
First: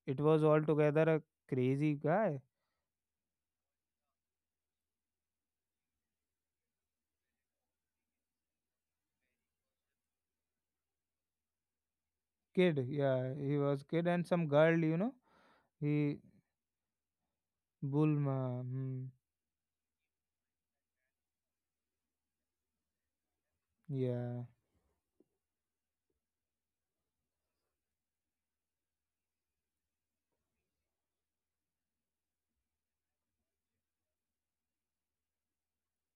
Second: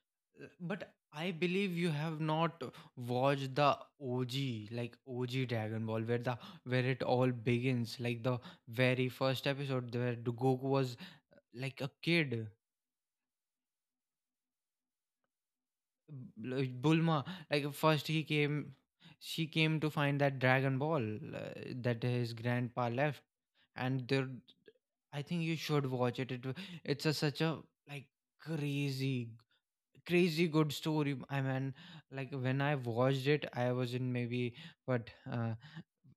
it was But altogether a I believe you crazy have guy, not watched the OG, like OG Dragon Ball, where the where it all begins, like the very first episode where Goku was like a kid. kid. Yeah, he was kid, and some girl, you know, he Bulma, like first he Bulma. came, Hmm, she came to find that Dragon Ball, uh, that his grandpa left, and there, yeah. I think you should watch it. It's a such a like crazy, crazy good story. I mean, like when I watched it, I was in maybe what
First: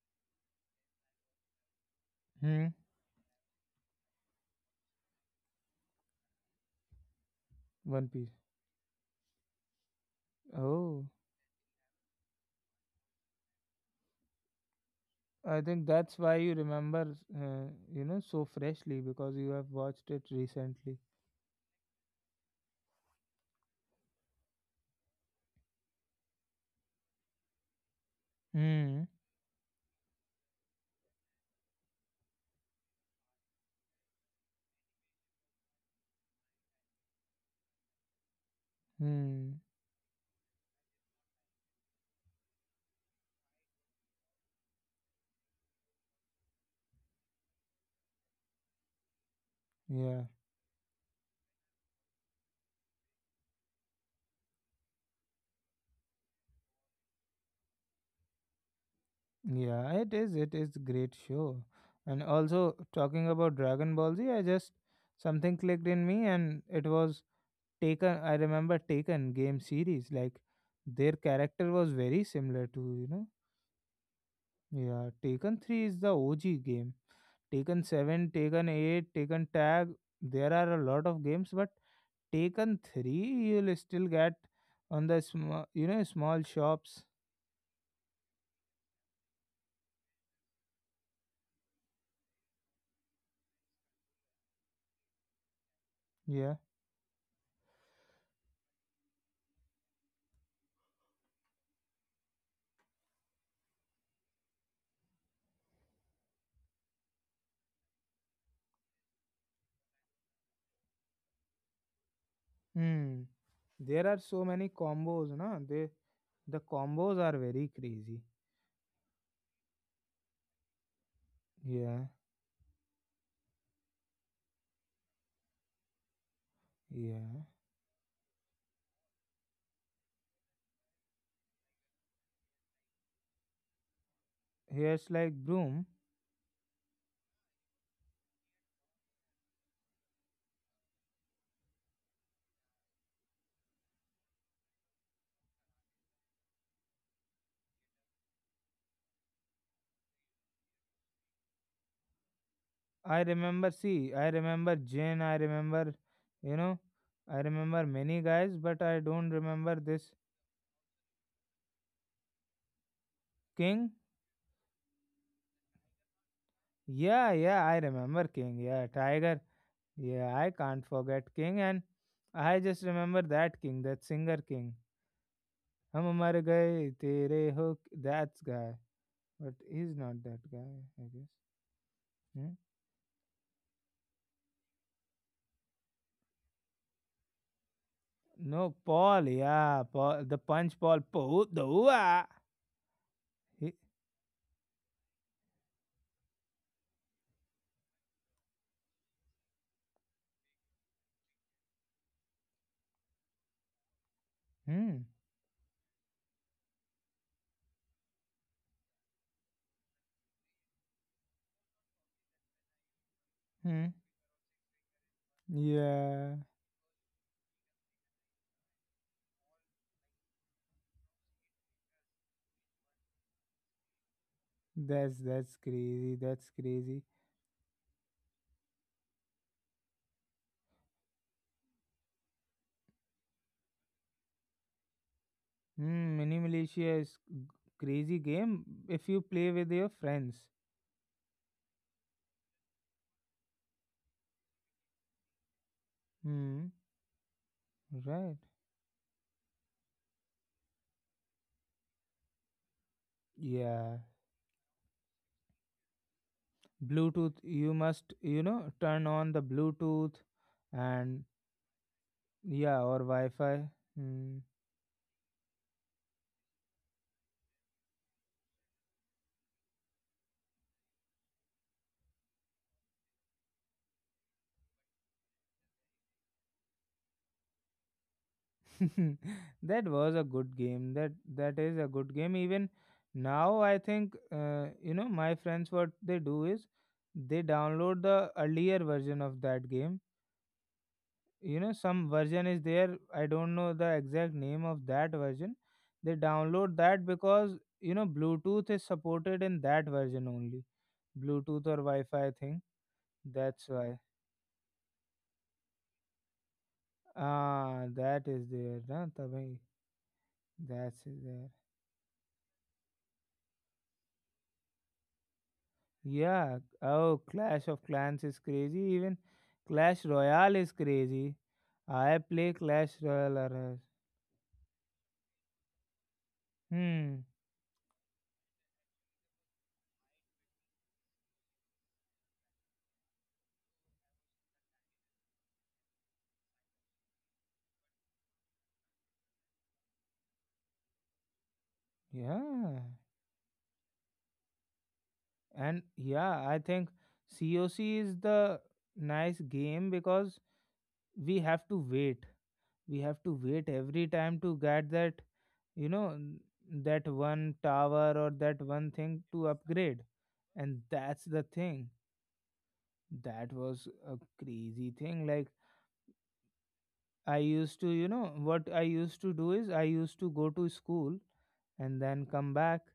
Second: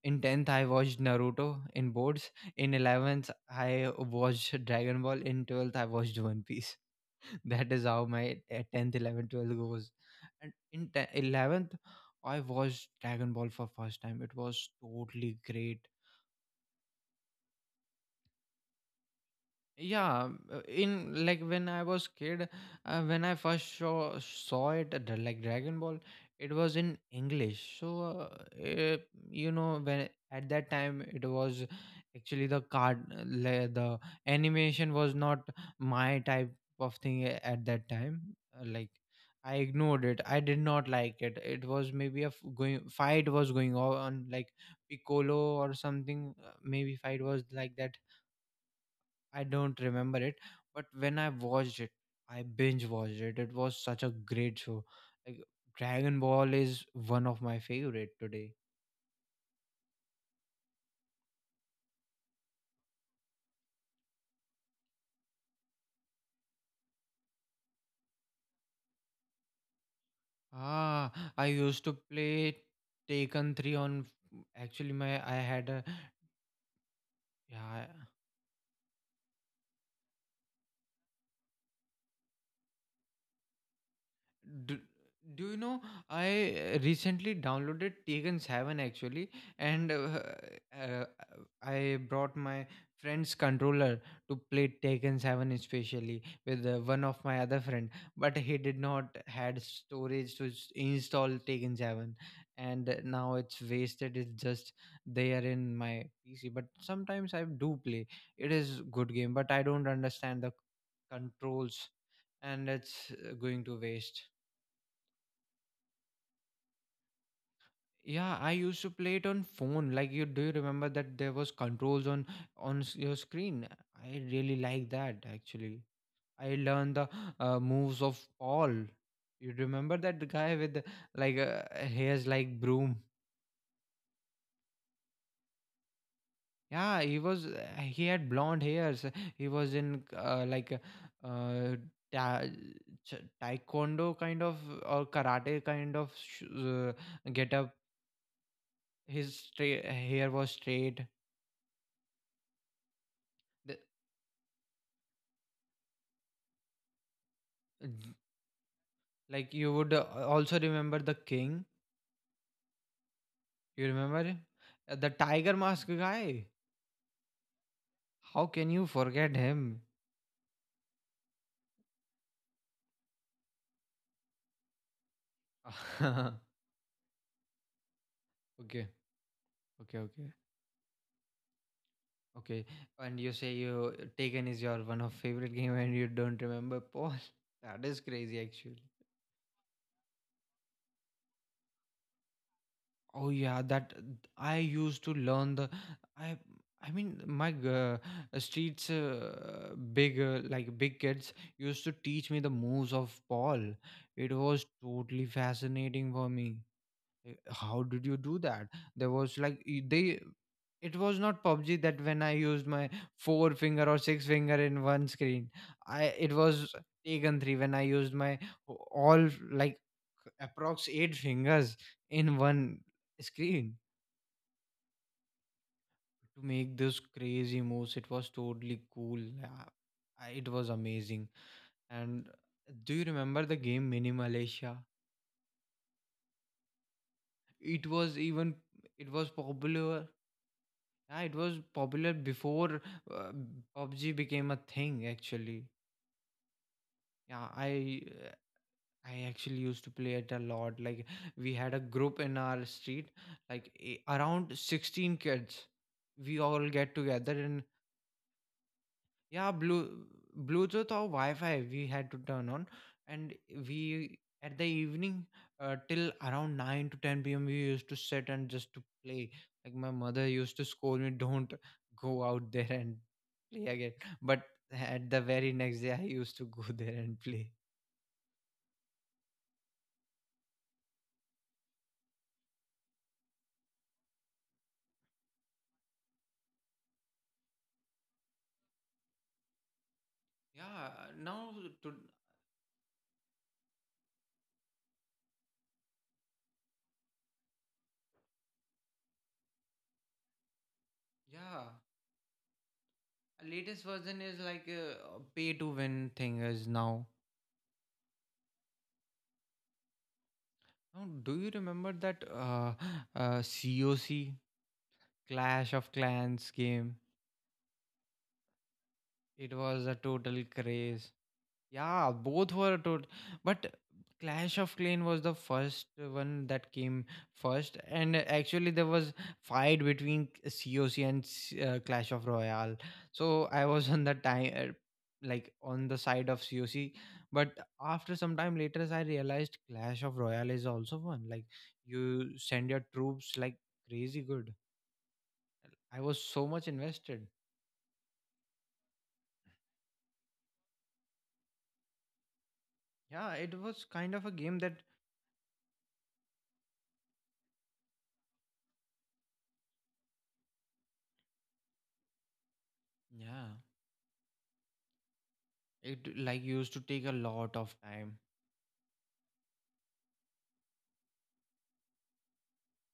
in tenth I watched Naruto in boards. Hmm. In 11th I watched Dragon Ball. In 12th I watched One Piece. [laughs] That is how One Piece. my 10th 11th 12th goes. And in Oh, 10th, 11th I watched dragon ball for first time. It was totally I think great. that's why you remember, you know, so freshly, because you have watched it Yeah, recently. in like when I was kid, when I first saw it at the, like dragon ball, it was in english. So eh, Hmm. you know when at that time it was actually the card, the animation was not my type of thing at that time. Like I Hmm. ignored it, I did not like it. It was maybe a going fight was going on, like piccolo or something. Maybe fight was like that. I don't remember Yeah. it, but when I watched it, I binge watched it. It was such a great show. Like Dragon Ball is one of my favorite today. Yeah. It is. It is great show. And also talking about Dragon Ball Z, I just something clicked in me, and it was taken. I remember Taken game series. Like, Ah, their I character used was to very play similar to, you know. Taken 3 on actually Yeah. my I Taken had three a is the OG game. Taken yeah seven, Taken eight, Taken Tag. There are a lot of games, but Taken 3, you'll still get Do, on the do you small, know you know, small I shops. recently downloaded Tekken 7 actually, and uh, I brought my friend's controller to play Tekken 7 especially Yeah. with one of my other friend, but he did not had storage to install Tekken 7, and now it's wasted. It's just there in my PC, but sometimes I do play. It is good game, but I don't understand the controls, and it's Hmm. Going to There are waste. so many combos, na? The combos are very crazy. Yeah, I used to play it on phone. Like you, do you remember that there was Yeah. controls on your screen? I really like that actually. I learned the Yeah. Moves of Paul. You remember that guy with the, like uh, hairs like broom? Here's like broom. Yeah, he was he had blonde hairs. He was in uh, ta- taekwondo kind of or karate kind of uh, get up. His hair was straight. I remember. See, I remember Jane. I remember, you know, I remember many guys, but I don't Like you remember would this. also remember the king. You King. remember him? The tiger mask guy. Yeah. Yeah. I remember How King. can Yeah. you forget Tiger. him? Yeah. I can't forget King and. I just remember that king, that singer king. [laughs] हम Okay, हमारे गए तेरे हो, that's guy, but he's okay, not okay, that guy, I guess. Hmm? okay. And you say you Taken is your one of favorite game, and you don't remember Paul. [laughs] That is crazy, No. actually. Paul, yeah, Paul the punch, Paul Po, the wah. Oh yeah, He- that I used to learn the I I mean my streets big like big kids used to teach me the moves of ball. It was hmm. totally fascinating for me. How did you do that? There was like y- they It was not PUBG that when I used my four finger Hmm. or six finger in one screen. I It Yeah, was Taken 3 when I used my all like approx eight fingers in one screen that's crazy, to that's make those crazy. crazy moves. It was totally cool. Yeah, It was amazing. And do you remember the game Mini Malaysia? Hmm. Mini militia is It crazy was game even if it you was play with your popular. friends. Yeah, it was popular before uh, PUBG became a thing actually. Hmm. Yeah, Right, I actually used to play it a lot. Like we had a group in our street, like yeah. Around 16 kids. We all get together Bluetooth, and you must, you know, turn on the yeah, Bluetooth. Bluetooth or And Wi-Fi we had to turn on, yeah, or and Wi-Fi. we Hmm. at the evening till around 9 to 10 p.m. we used to sit and just to play. Like my mother used to scold me, don't go out there and play again. But at the very next day, I used to go there and play. [laughs] That was a good game. That is a good game. Even now, I think, you know, my friends. What they do is they download the earlier version of that game. Yeah, now You know, to some version is there. I don't know the exact name of that version. They download that because, you know, Bluetooth is supported in that version only. yeah, Bluetooth or Wi-Fi thing. That's latest why. version is like pay to win thing is now. Ah, that is there. Na? Tabhi, that's Now, do there. you remember that [gasps] COC Clash of Clans Yeah. game? Oh, Clash of Clans is crazy. Even It was a Clash total Royale is craze. crazy. Yeah, I play both were Clash tot Royale. But Clash of Clan was the first one that came Hmm. first, and actually there was fight between COC and Clash of Royale. So I was on the time, like on the side of COC. But after some time later, I realized Clash of Royale is also one. Like you send Yeah. your troops like crazy good. And I was so yeah, I much think invested. COC is the nice game because we have to wait. We have Yeah, to it wait was every kind of a time to game that get that, you know, n- that one tower or that one thing to upgrade. And that's the thing. yeah, That was a crazy thing. Like, it like used to take a I lot of used to, you time. know, what I used to do is I used to go to school and then come back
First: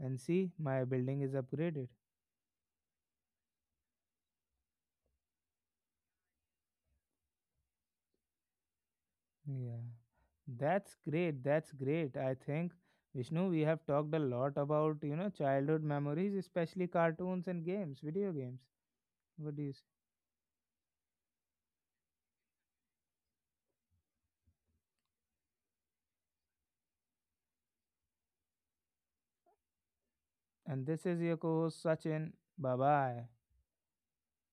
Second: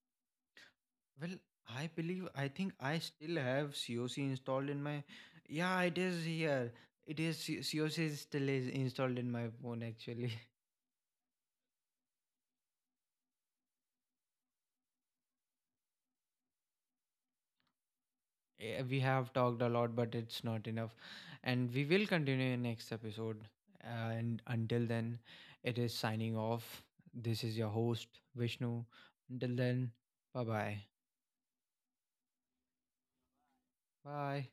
and see my building is Well, upgraded. I believe I think I still have COC installed in my yeah, it is here. It is COC is still is installed in my Yeah. phone actually. [laughs] That's great. That's great. I think, Vishnu, we have talked a lot about, you know, childhood memories, especially cartoons and games, video games. We have What do talked a you say? lot, but it's not enough. And we will continue in next episode. And until then, it is signing off. This is your host, Vishnu. Until then, bye-bye. And this is your co host, Sachin. Bye bye. Bye. Bye.